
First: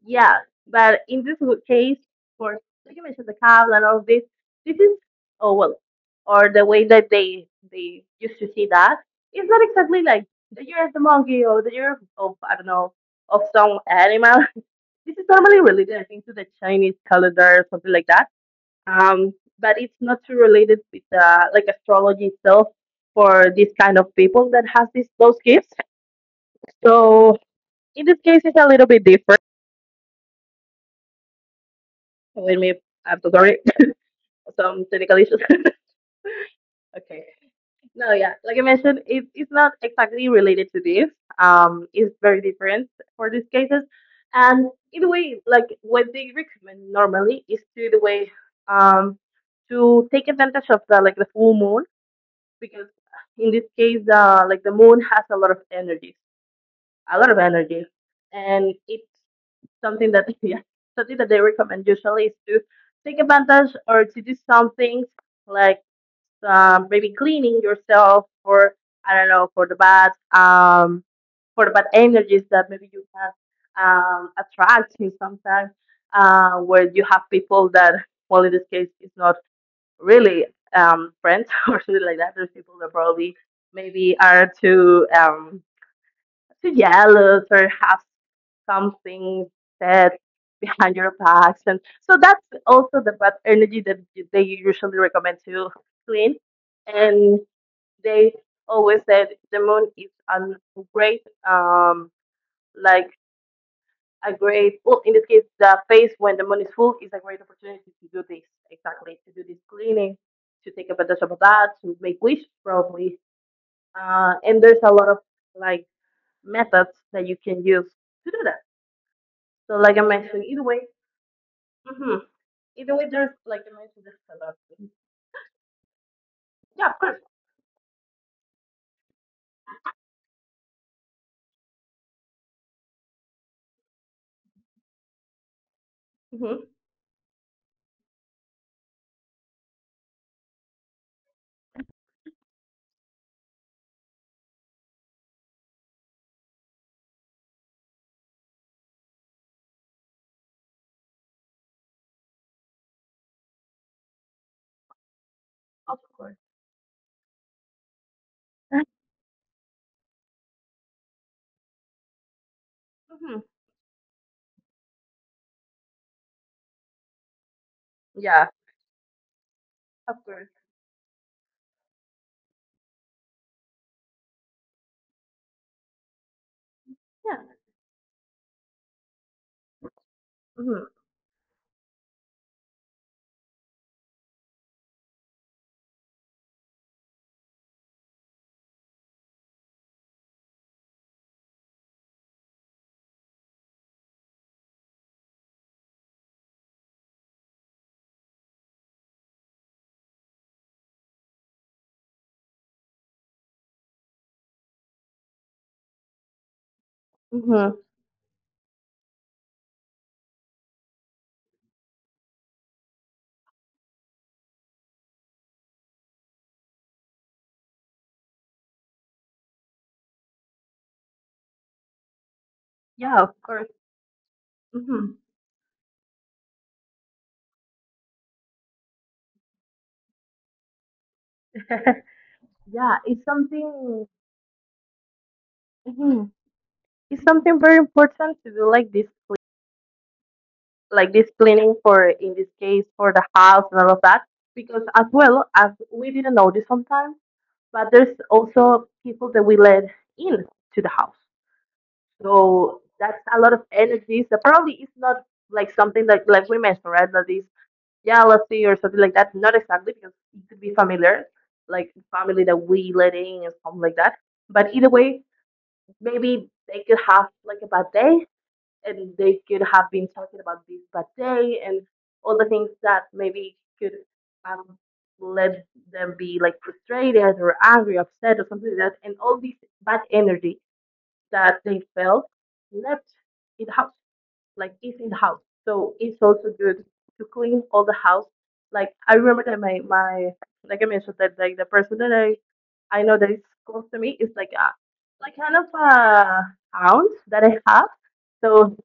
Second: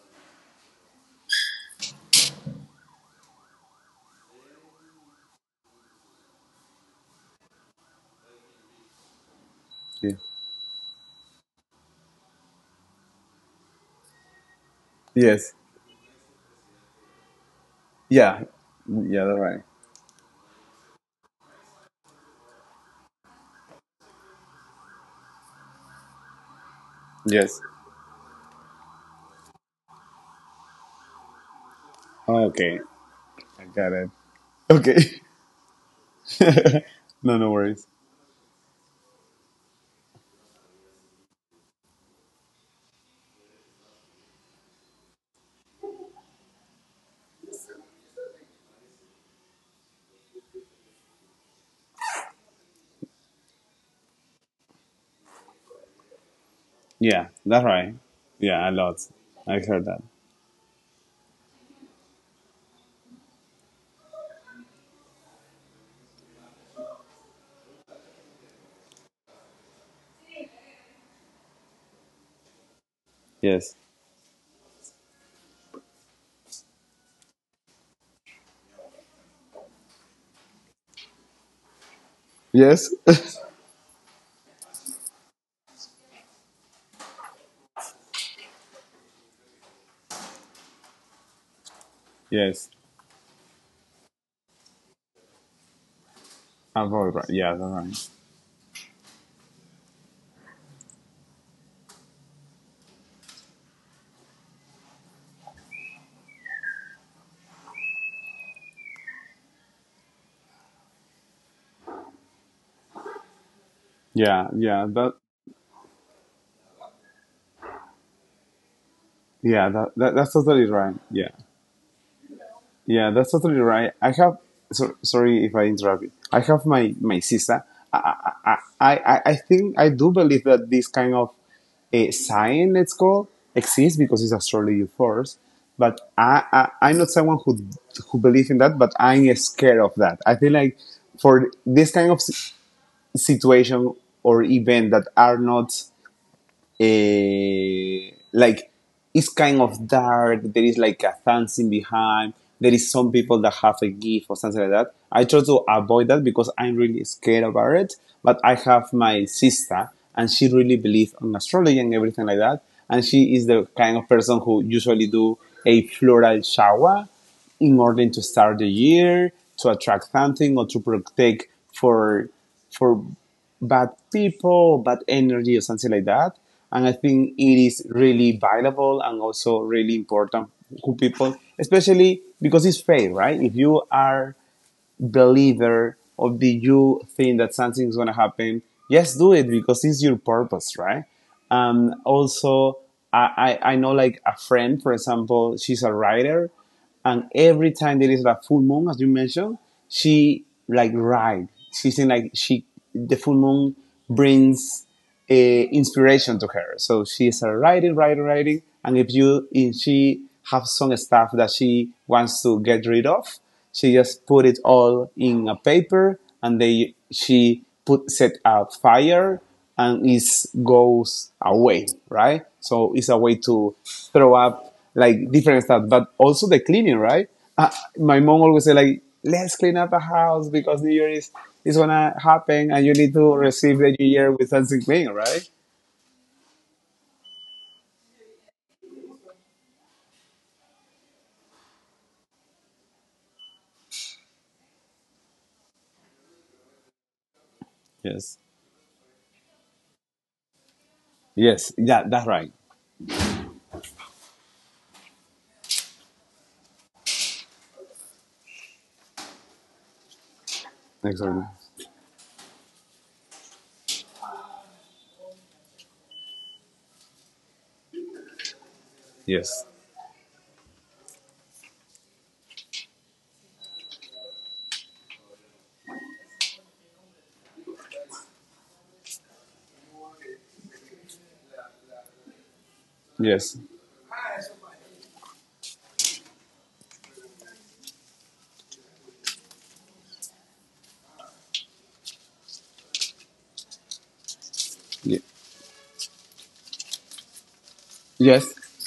yeah, but in this case, for like you mentioned the cable and all of this, this is oh well, or the way that they used to see that it's not exactly Yeah. like the year of the monkey or the year of I don't know of some animal. This is Yes. normally related, I think, to the Chinese calendar or something like that Yeah. Yeah. um, That's right. but it's not too related with like astrology itself for this kind of people that has these those gifts. So Yes. in this case, it's a little bit different. Let me. Okay. I'm so sorry. I got it. Some Okay. technical issues. Okay. No, no worries. No, yeah. Like I mentioned, it, it's not exactly related to this. It's very different for these cases. And in a way, like what they recommend normally is to the way um to take advantage of the like the full moon because in this case the like the moon has a lot of energies a Yeah. lot of That's energies right. Yeah. A and lot. it's I heard that. something that yeah something that they recommend usually is to take advantage or to do something like maybe cleaning yourself or I don't know for the bad energies that maybe you can Yes. Attract in sometimes where you have people that well in this case is not really friends or something like that. There's people that Yes. probably maybe are too jealous or have something said behind your backs, and so that's Yes. also the bad energy that they usually recommend to clean. I'm probably right. And Yeah. That's right. they always said the moon is great um, like a great, well, in this case, the phase when the moon is full is a great opportunity to do this, exactly, to do this cleaning, to take advantage of that, to make wish probably. Uh, Yeah. and there's Yeah. a lot That. of like methods that you can use to do that. Yeah. So, like I That's mentioned, totally either way, right. Yeah. hmm either Yeah, way, that's there's totally like I right. mentioned, I there's have. a lot. So, sorry if I interrupt you. I have Yeah, of course. my sister. I think I do believe that this kind of a sign, let's call, exists because it's astrology first. But I Hmm. I'm not someone who believes in that, but I'm scared of that. I feel like for this kind of situation or event that are not uh, like it's kind of dark. There is like a dancing behind. There is some people that have a gift or something like that. I try to Of avoid that course. because I'm really scared about it. But I have my sister, and she really believes on astrology and everything like that. And she Hmm. is the kind of person who usually do a floral shower in order to Yeah, start the year, to attract of something, course. or to protect for for bad people, bad energy, or something like that. And I think Yeah. it is really valuable and also really important Hmm. who people, especially because it's fair, right? If you are believer or do you think that something's going to happen, just do it because it's your purpose, right? Also, I know, like, a friend, for example. She's a writer, and every time there is a full moon, as you mentioned, she like ride she's in like she the full moon brings inspiration to her. So she started Hmm. writing, writing, writing, and if she have some stuff that she wants to get rid of, she just put it all in a paper, and they she put set a fire and it goes away, right? So it's Yeah, a way of course. to throw up Hmm. like different stuff, but also the cleaning, right? Uh, my mom always say, like, let's clean up the house because New Year is gonna happen and yeah, you need it's to receive the something. New Year with something clean, right? Mhm. It's something very important to do like this cleaning for, in this case, for the house and all of that. Because as well as we didn't notice sometimes, but there's Yes. also people that we let in to the house. Yes. Yeah, that's right. So that's a lot of energy. So probably it's not like something that, like we mentioned, right? That is jealousy or something like that. Not exactly because it could be familiar, Exactly. like family that we let in and something like that. But either way, maybe they could have like a bad day and they could Yes. have been talking about this bad day and all the things that maybe could um, let them be like frustrated or angry, upset or something like that. And all this bad energy that they felt left Yes. in the house, like it's in the house. So it's also good to clean all the house. Like I remember that my like I mentioned that like the person that I know that is close to me is Ye- like kind of a hound that I have. Yes. So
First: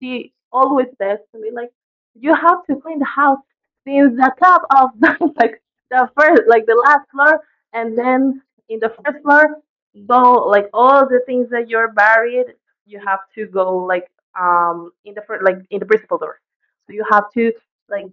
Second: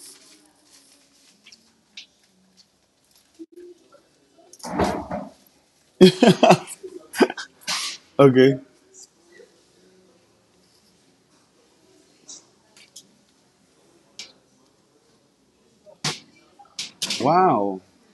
she always says to me like you have to clean the house since the top of the, like the first like the last floor and then Okay. in the first floor go like all the things that you're buried you have to go like in the first like in the principal door so you have to Wow. like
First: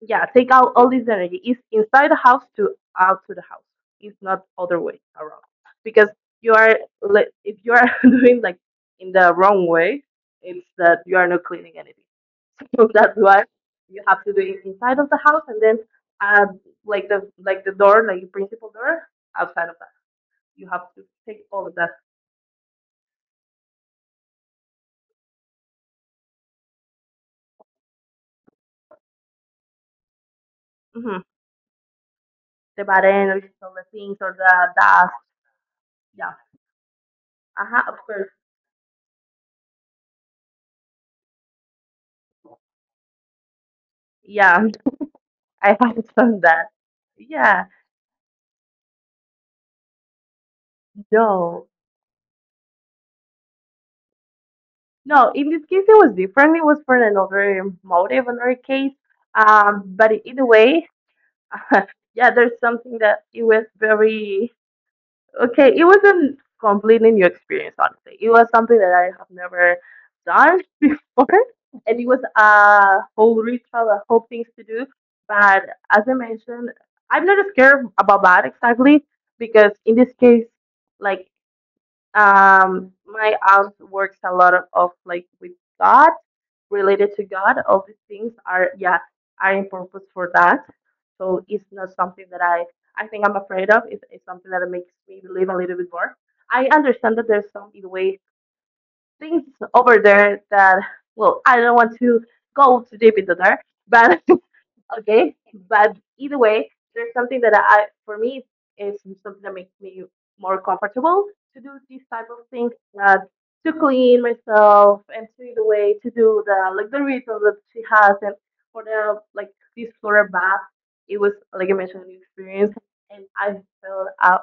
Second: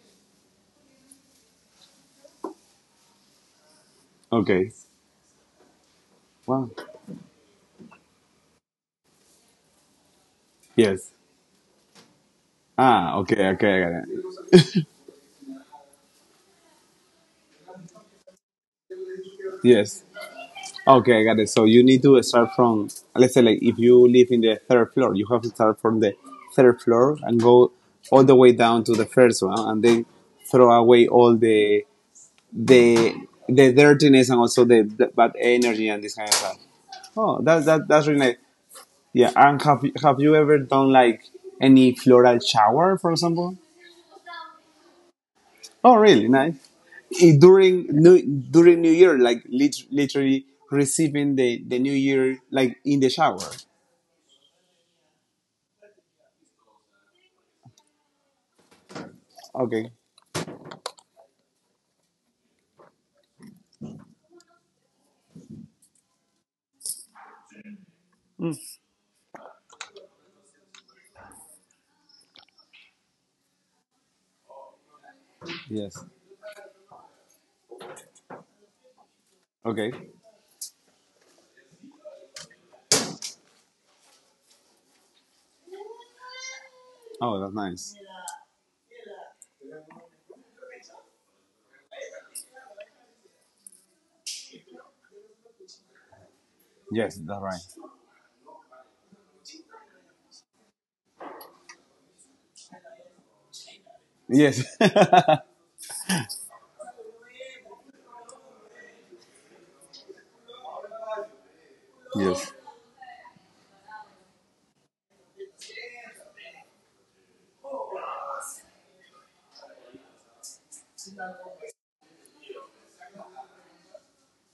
yeah take out all this energy it's inside the house to out to the house it's not Okay. other way around because you Wow. are like if you are doing like in the wrong way it's that Yes. you are not cleaning anything. So Ah, that's why okay, okay, I got you have to it. do it inside of the house and then add like the door, like your principal door, outside of that. Yes. You have to Okay, I got take it. So all of you that. need to start from, let's say, like if you live in the third floor, you have to start from the third floor and go all the way down to the first one, and then throw away Hmm. all The bad the energies the all the things dirtiness or and also the the dust. bad energy and this kind of Yeah. stuff. Oh, Uh-huh, of that's really course. nice. Yeah, and have you ever done like any floral shower, for example? Yeah, I Oh, have really done nice. that. Yeah. During New Year, like literally receiving No. the New Year like in the shower. No, in this case it was different. It was for another motive, another case. Okay. But either way, yeah, there's something that it was very okay, it wasn't completely new experience, honestly. It was something that I have never done before, and it was a whole ritual, a whole things to do. But Yes. as I mentioned, I'm not scared about that exactly because Okay. in this case, like my aunt works a lot of like with God, related to Oh, that's God. All nice. these things are in purpose for that. So it's not something that I think I'm afraid of. It's something that makes me believe a little bit more. I Yes, understand that that's there's some right. in the way things over there that well I don't want to go too deep into there, but Yes. okay but either way there's something that I for me is something that makes me more comfortable to do these type Yes. of things uh, to clean myself and to the way to do the rituals that she has and for the like this floral bath it was like I mentioned an experience and I felt a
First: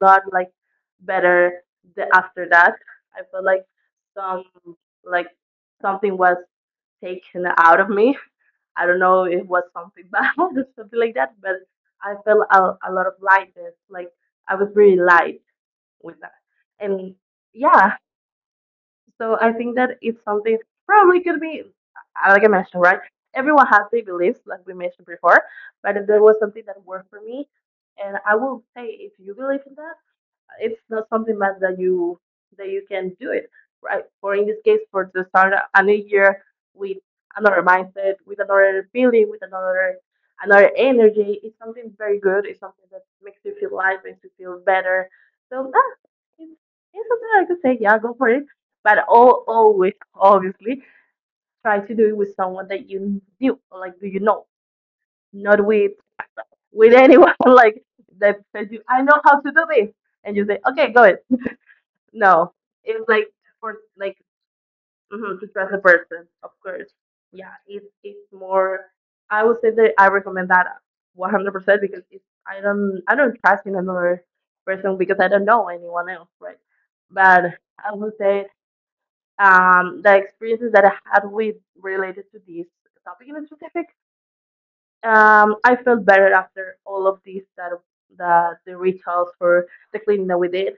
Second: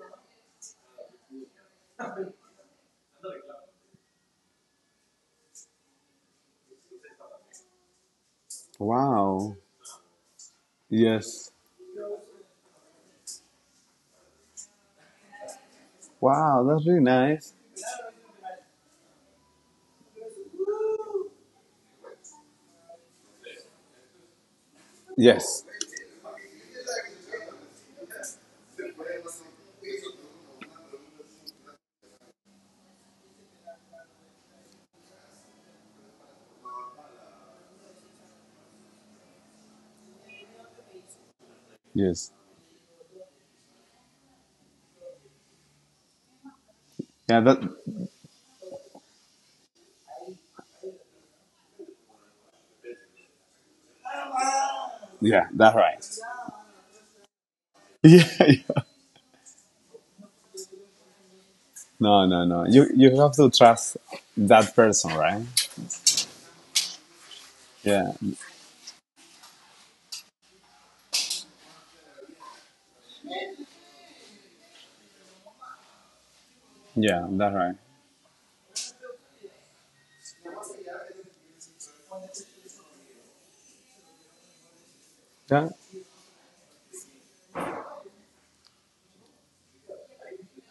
lot like better the, after that I felt like some like something was taken out of me. I don't know if it Wow. was something bad or something like that, Yes. but I felt a lot of lightness. Like I was really light with that. Wow, that's really And nice. yeah, so I think that it's something probably could be, like I mentioned, right? Everyone has their beliefs, like we mentioned before, Yes. but if there was something that worked for me, and I will say, if you believe in that, it's not something that, that you can do it right for in this case for to start a new year with another mindset with another feeling with another energy. It's something very Yes. good. It's something that makes you feel light makes you feel better. So it's, it's something Yeah, I that could say yeah go for it but all always obviously try to do it with someone that you knew or like do you know yeah, not that's with right. with anyone like Yeah, that says yeah. you I know how to do this and you say okay go it. No, no, No, no. It's You like have to for trust like that person, mhm, to right? trust the person, of course. Yeah, it's Yeah. it's more. I would say that I recommend that 100% because I don't trust in another person because I don't know anyone else, right? Yeah, But that's right. I would say the experiences that I had with related to this topic in specific, I Yeah. felt better after all of these that the rituals for the cleaning that we did.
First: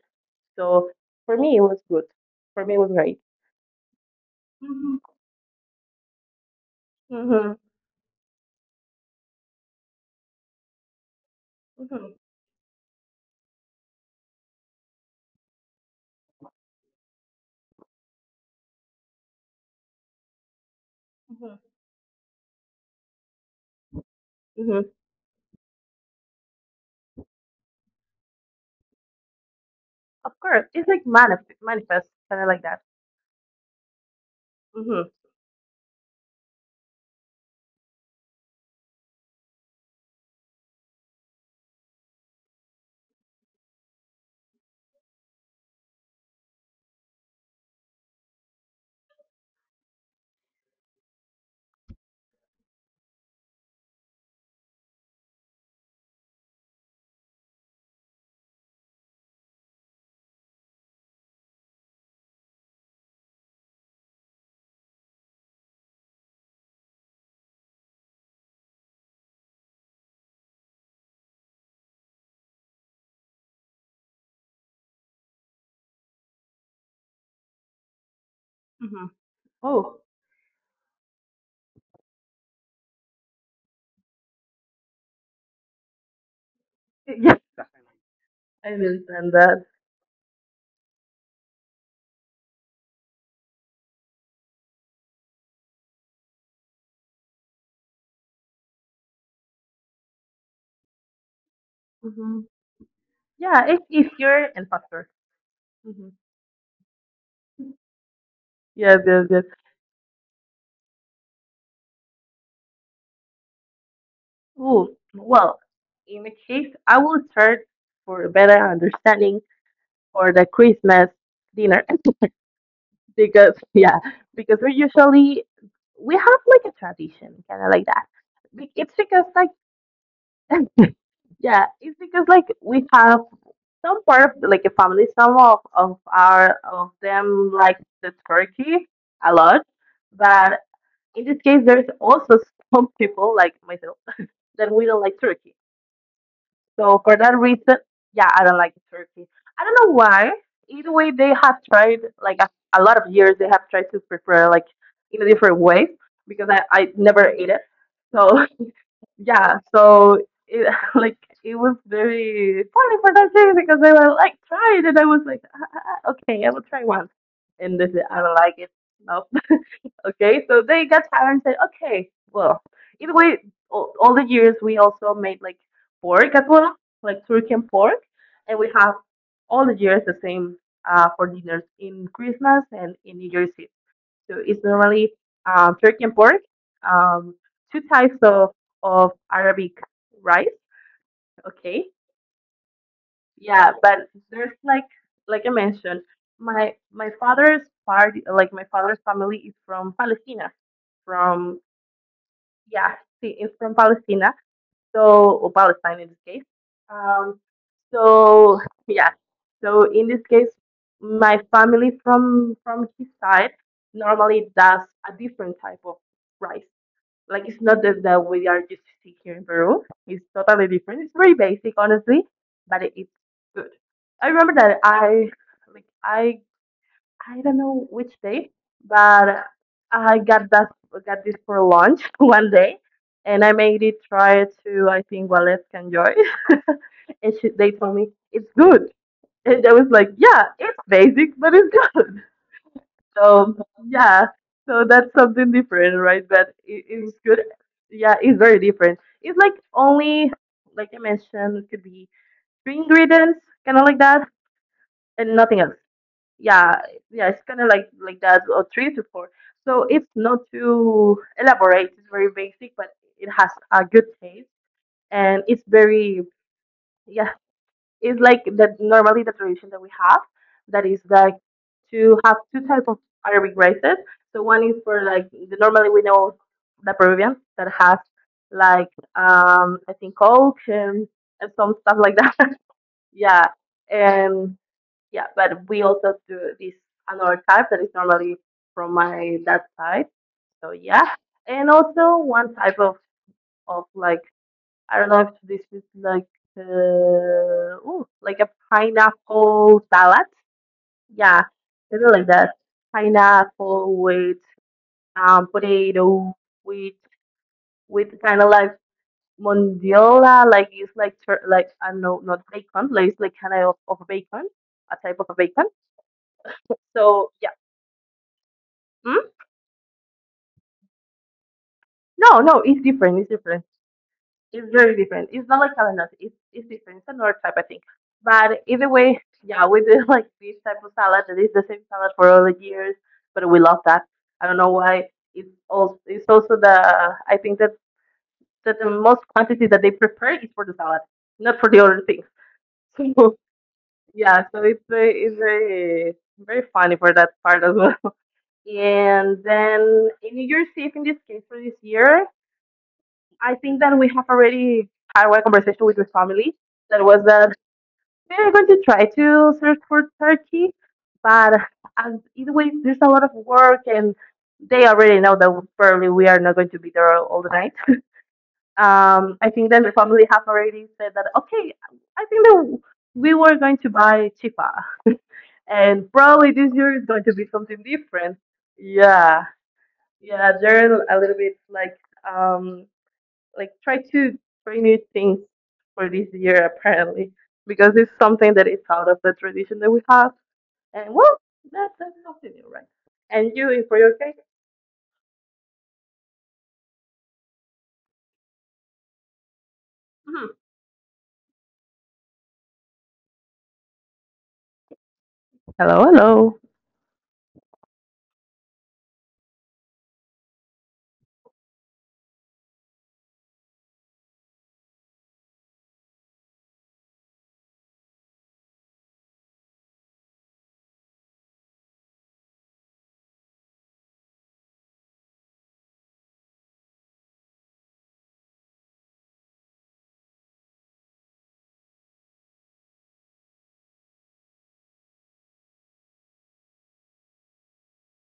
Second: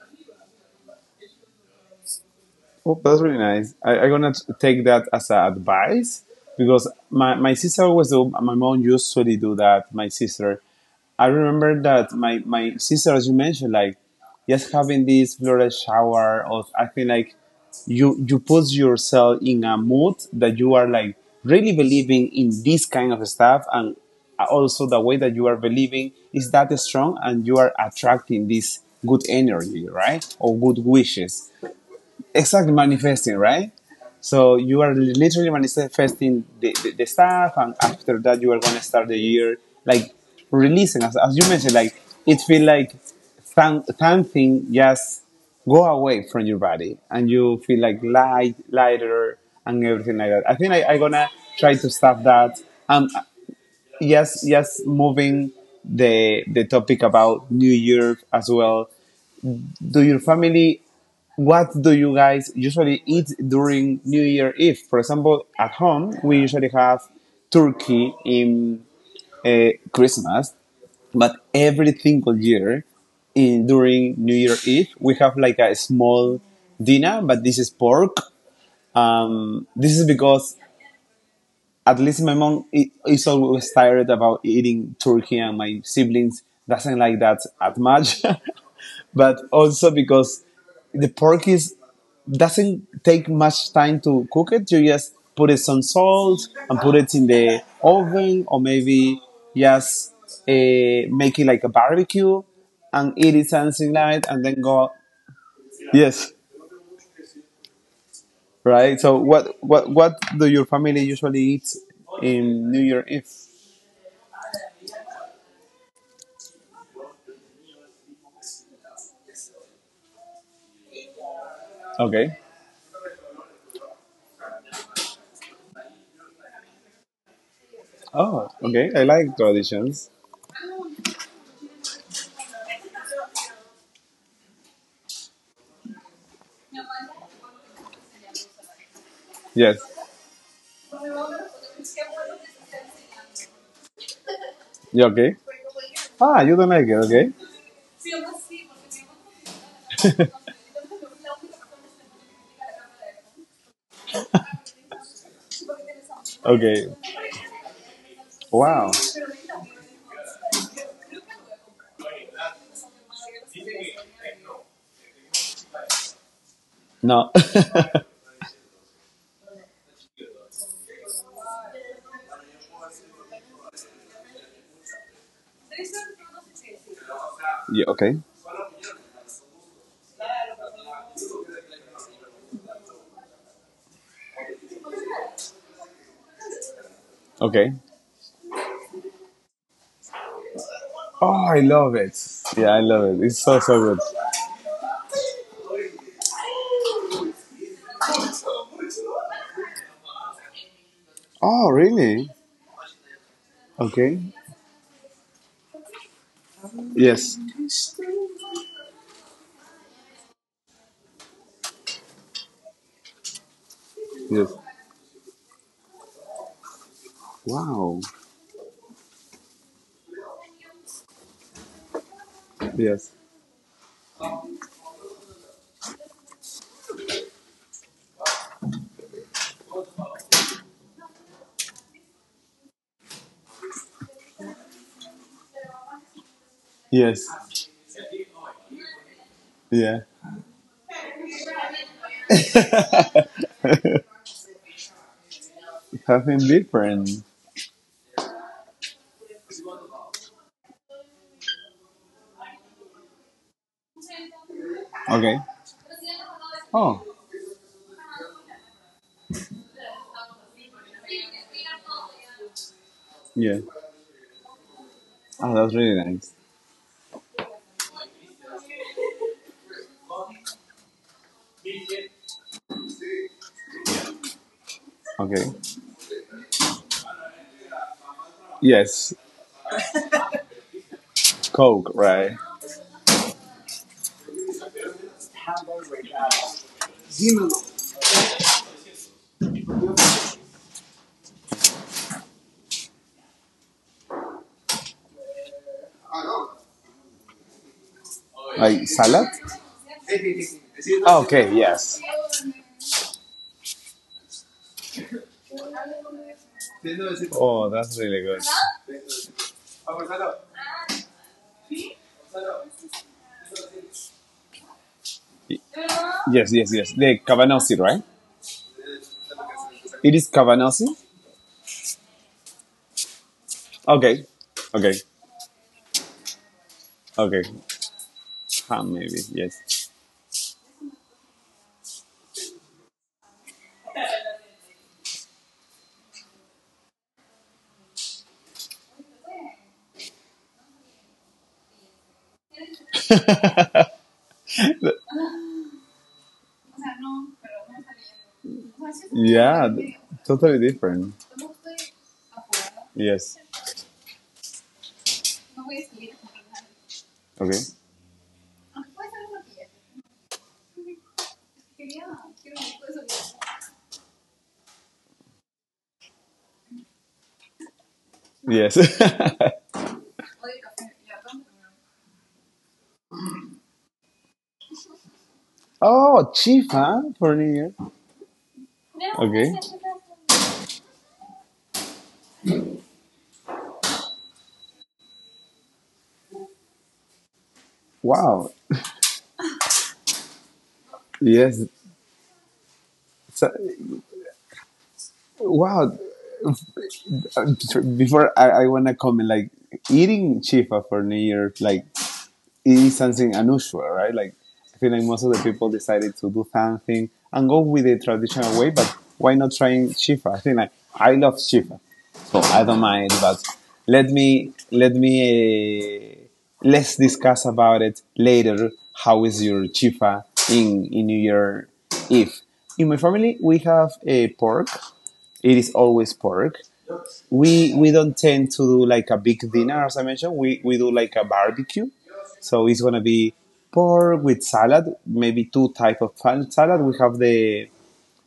So for me, it was good. For me, it was Oh, great. that's really nice. I'm gonna take Mhm, that as a advice because my mhm, sister always do. My mom usually do that. My sister, I remember that mhm, my sister, as you mentioned, like, just having this floral shower. Or I think, like, you put yourself in a mood that you are, like, mhm, really believing in this kind of stuff, and mhm. also the way that you are believing is that strong, and you are attracting this good energy, Of right, or course, it's good like wishes manifest, kind of like exactly, that. manifesting, right? So you are Hmm. literally manifesting the stuff, and after that, you are going to start the year like releasing, as you mentioned. Like, it feel like some, something just go away from your body, and you feel like light, lighter, and everything like that. I think I'm gonna try to stop that. Um, yes, yes, moving the topic about New Year as well. Do your family, what do you guys usually eat during New Year Eve? For example, at home, we usually have turkey in Christmas, but every single year in, during New Year Eve, we have like a small dinner, but this is pork. Hmm. Oh, This is because at least my mom is always tired about eating turkey and my siblings doesn't like yes, that as much. I understand But that. also because the pork is doesn't take much time to cook it. You just put it some salt and put it in the oven, or maybe just make it like a Hmm. barbecue and eat it Yeah, if something if like that, you're and then an go. factor. Hmm. Yes, right. Yes, So yes, yes. What do your family usually eat in New Year Eve? Oh, well, in the case, I will start for a better understanding for the Christmas dinner Okay. because yeah, because we usually we have like a tradition, kind of like that. Oh, okay. It's I because like like traditions. yeah, it's because like we have some part of like a family, some of them like the turkey a lot, Yes. but in this case there's also some people like myself that we don't You like okay? turkey. Ah, you don't like it. So for Okay. that reason, yeah, I don't like turkey. I don't know why. Either way, they have tried like a lot of years. They have tried to prepare like in a different way because I Okay. I never ate it. So Wow. yeah, so it like it was very funny for that day because they were like, try it, and I was like, okay, I will try once, No. and they said, I don't like it. No, okay, so they got tired and said, okay, well, either way, all the years we also made like pork as well, like Turkian Yeah, pork, okay. and we have all the years the same for dinners in Christmas and in New Year's Eve. So it's normally turkey and pork, um, two Okay. types of Arabic rice. Oh, I Okay, love it. Yeah, I love it. It's yeah, so so but good. there's like I mentioned, my father's part, like my father's family is from Palestina, from Oh, really? yeah, see, it's from Palestina, Okay. so or Palestine in this case. Um, Yes. so yeah, so in this case, my family from his side normally Yes. does a different type of rice. Like it's not just Wow. that we are just sick here in Peru. It's totally different. It's very basic, honestly, but it's Yes. good. I remember that I like I don't know which day, but I got that got this for lunch one day, and I made it try to I think Wales can Joy, and she, they Yes. told me it's good, and I was Yeah. like, yeah, it's basic, but it's good. So yeah, so that's something different, right? Something But it, different. it's good. Yeah, it's very different. It's like only, like I mentioned, it could be three ingredients, kind of like that, and Okay. nothing else. Yeah, Oh. yeah, it's kind of like that, or three to four. So it's not too elaborate. It's very basic, but it has Yeah. a good taste, and it's Oh, that's really very, nice. yeah. Is like the normally the tradition that we have that is like to have two types of Arabic races. So one is for like Okay. the, normally we know the Peruvian that has like Yes. I think Coke and some stuff Coke, like that. right? Yeah. And yeah, but we also do this another type that is normally from my dad's side. So yeah, and also one type of like I don't know if this is like uh, ooh, like a Like salad? pineapple salad. Ah, Yeah, okay, yes. something like that. Pineapple with potato with Oh, that's really kind good. of like mondiola, like it's like like I don't know, not bacon, like it's like kind of bacon, a type of a Y- bacon. Yes, yes, yes. The So yeah, cabanossi, right? mm? It is cabanossi? No, no, it's different. It's different. Okay, It's okay, very different. It's not like calamari. It's different. It's another okay. type, I think. But Ah, either maybe, way, yeah, we yes. do like this type of salad that is the same salad for all the years. But we love that. I don't know why. It's also the I think that the most quantity that they prepare is for the salad, not for the other things. So yeah, so it's very it's very funny for that part as well. And Yeah, th- then in New Totally Year's Eve, in different. this case for this year, Yes. I think that we have already had one conversation with your family that was that Okay. we are going to try to search for Turkey, but as either way, there's a lot of work, and they already know that probably we are not going to be there all the night. Yes. I think that my family have already said that okay, I think that we were going to buy chifa, and Oh, probably this chief, year is huh? going to be For New something Year. different. Yeah, Okay. yeah, they're a little bit um like try to try new things for this year apparently because it's something Wow. that is out of the tradition that we have and well Yes. that, that's something new, right? And So, you in for your cake. wow, before, I want to comment, like, Mhm. eating chifa for New Year, like, is something unusual, right? Like, I feel like most of the people Hello, decided to hello. do something and go with the traditional way, but why not trying chifa? I think, like, I love chifa, so I don't mind. But let me let's discuss about it later. How is your chifa in New Year Eve? In my family, we have a pork. It is always pork, we don't tend to do like a big dinner. As I mentioned, we do like a barbecue, so it's gonna be pork with salad, maybe two type of salad. We have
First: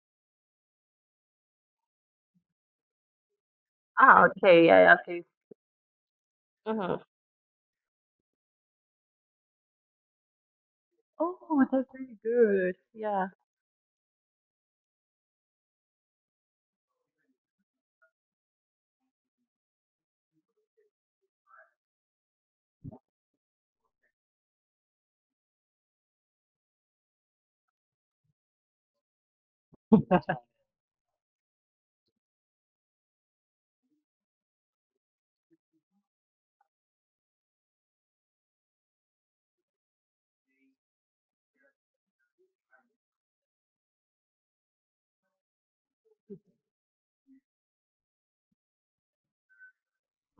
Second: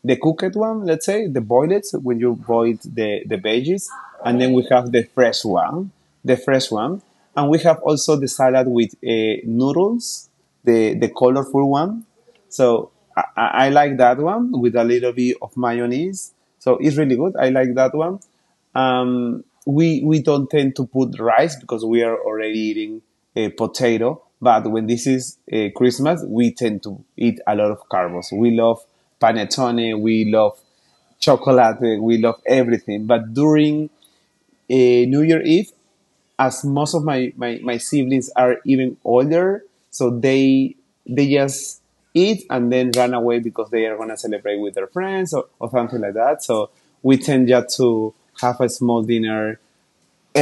the cooked one, let's say, the boiled when you boil the veggies, Ah, and then we okay, yeah, have yeah, the okay. fresh one, the fresh Hmm. one, and we have also the salad with noodles, the Oh, colorful that's one. really good, So yeah. I like that one with a little bit of mayonnaise, so it's really good. I like that one. We don't tend to put rice because we are already eating potato. But when this is Christmas, we tend to eat a lot of carbs. We love panettone, we love chocolate, we love everything. But during New Year Eve, as most of my siblings are even older, so they just eat and then run away because they are gonna celebrate with their friends or something like that. So we tend just to have a small dinner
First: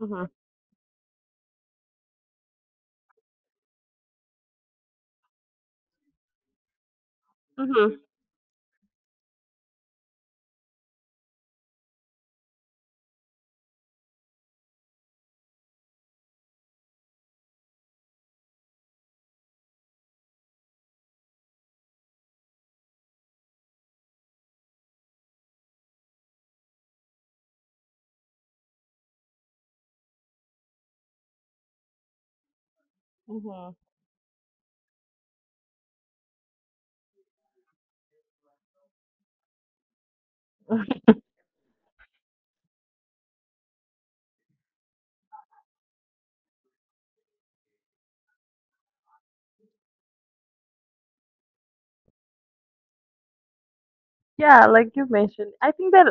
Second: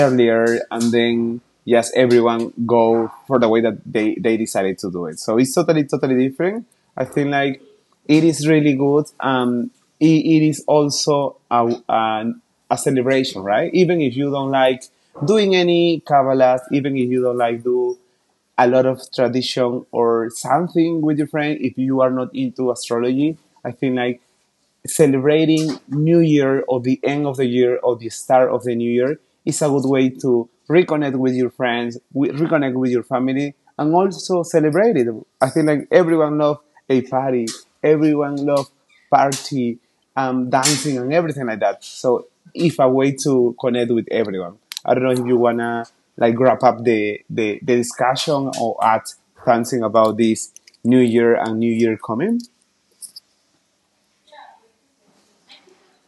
Hmm. and then just everyone go for the way that they decided to do it. So it's totally, totally different. I think like Hmm. it is really good. It is also a celebration, right? Even if you don't like doing any Kabbalah, even if you don't like do a lot of tradition or something with your friend, if you are not into astrology, I think, like, celebrating New Year or the end of the year or the start of the new year is a good way to reconnect with your friends, reconnect with your family, Hmm. and also celebrate it. I feel like everyone loves a party, everyone loves party, dancing, and everything like that. So it's a way to connect with everyone. I don't know if you wanna, like, wrap up the discussion or add something about this New Year and New Year coming. Yeah, like you mentioned, I think that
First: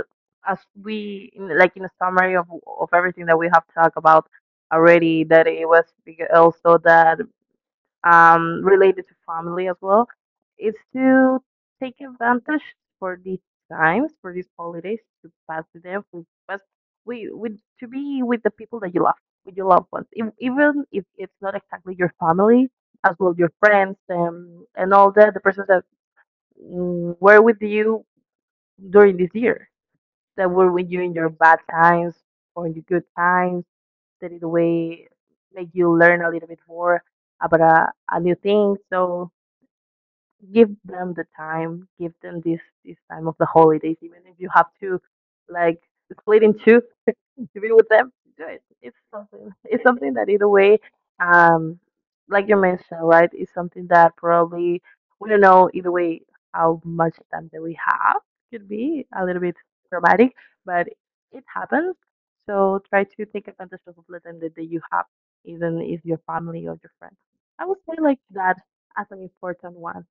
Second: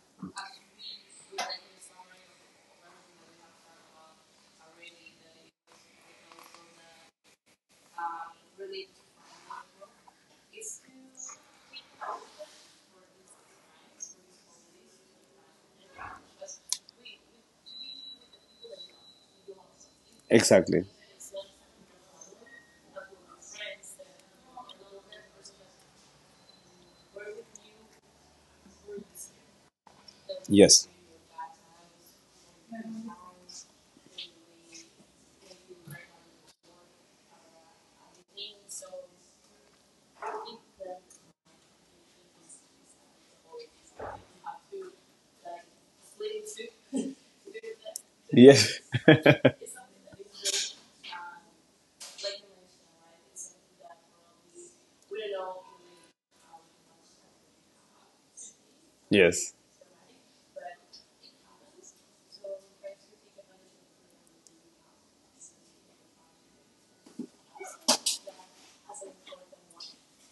as we in, like in a summary of everything that we have talked about already, that it was also that related to family as well, is to take advantage for these times, for these holidays, to pass with them, to pass we with to be with the people that you love, with your loved ones, Exactly. even if it's not exactly your family, as well your friends, and all that, the persons that were with you during this year, that were Yes. with you in your bad times or in the good times, that in a way make you learn a little bit more about a new thing. So give them the time, give them this time of the holidays, even if you have to like split in two to be with them, do Yes. it. It's something that either way, um like you mentioned, right, it's something that probably we don't know either way how much time that we have. Could be a Yes. little bit dramatic, but it happens. So try to take advantage of the time that you have, even if your family or your friends. I would say like that as an important one.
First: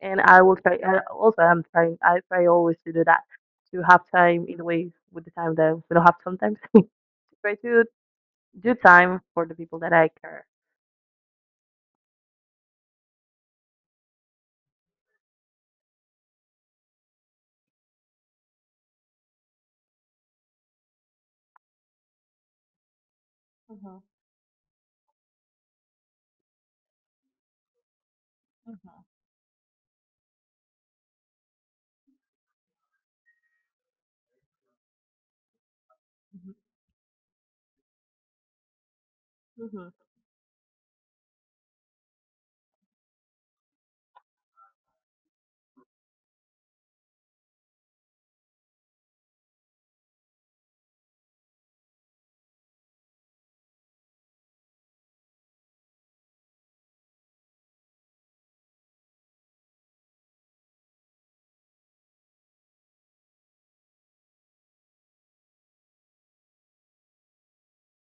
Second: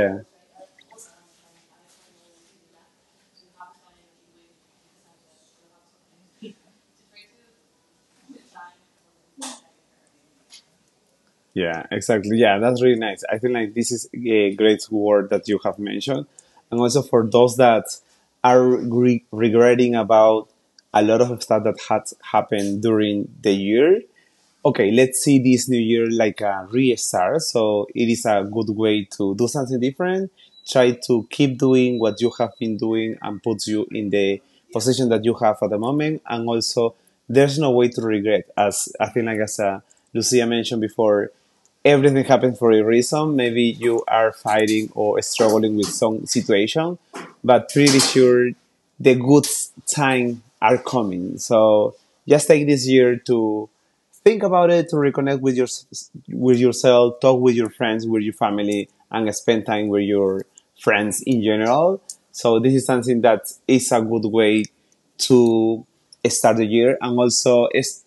And I will try. I also, I'm trying. I try always to do that, to have time in the way with the time that we don't have sometimes. Try to do time for the people that I care. Yeah, exactly. Yeah, that's really nice. I feel like this is a great word that you have mentioned. And also for those that are regretting about a lot of stuff that had happened during the year, Mhm. okay, let's see this new year like a restart. So it is a good Mhm. way to do something different. Try to keep doing what you have been doing and puts you in the position that you have at the moment. And Mhm. also, there's no way to regret. As I think, like, as Mhm. Lucia mentioned before, everything happens for a reason. Maybe you are fighting or struggling with some situation, but pretty sure the good time are coming. So just take this year to think about it, to reconnect with your with yourself, talk with your friends, with your family, and spend time with your friends in general. So this is something that is a good way to start the year, and also is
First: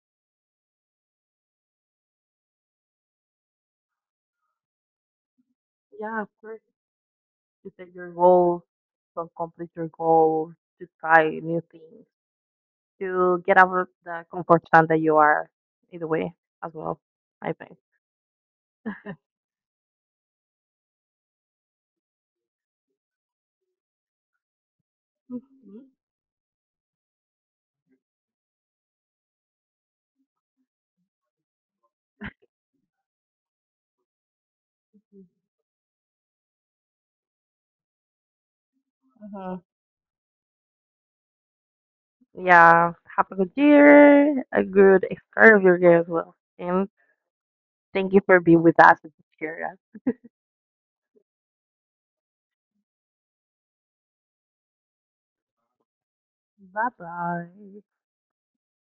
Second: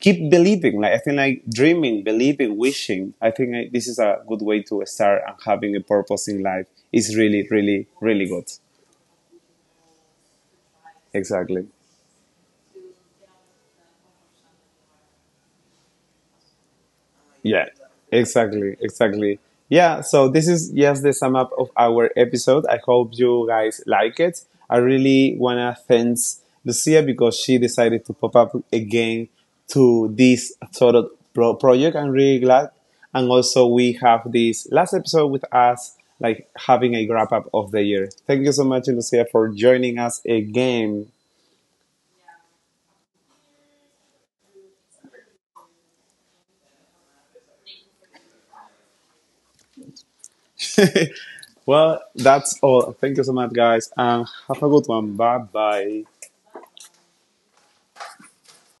keep believing. Like, I think, like, dreaming, believing, wishing, I think like, this is a good way to start, and having a Yeah, purpose of in course, life is really, to really, set your really good, goals, to complete your goals, to try new exactly. things, to get out of the comfort zone that you are, either way, as well. I Yeah, think. exactly, exactly. Yeah, so this is just the sum up of our episode. I hope you guys like it. I really wanna Mhm. thank Lucia because she decided to pop up again to this sort of project. I'm really glad. And also we have this last episode with us, like having a wrap up of the year. Thank you so much, Lucia, for Mhm. joining us again. Yeah, have a good year, a good start of your year as well. And thank you for being with us and to cheer us. Well, that's all. Thank you so much, guys, and have a good one. Bye bye. Bye bye.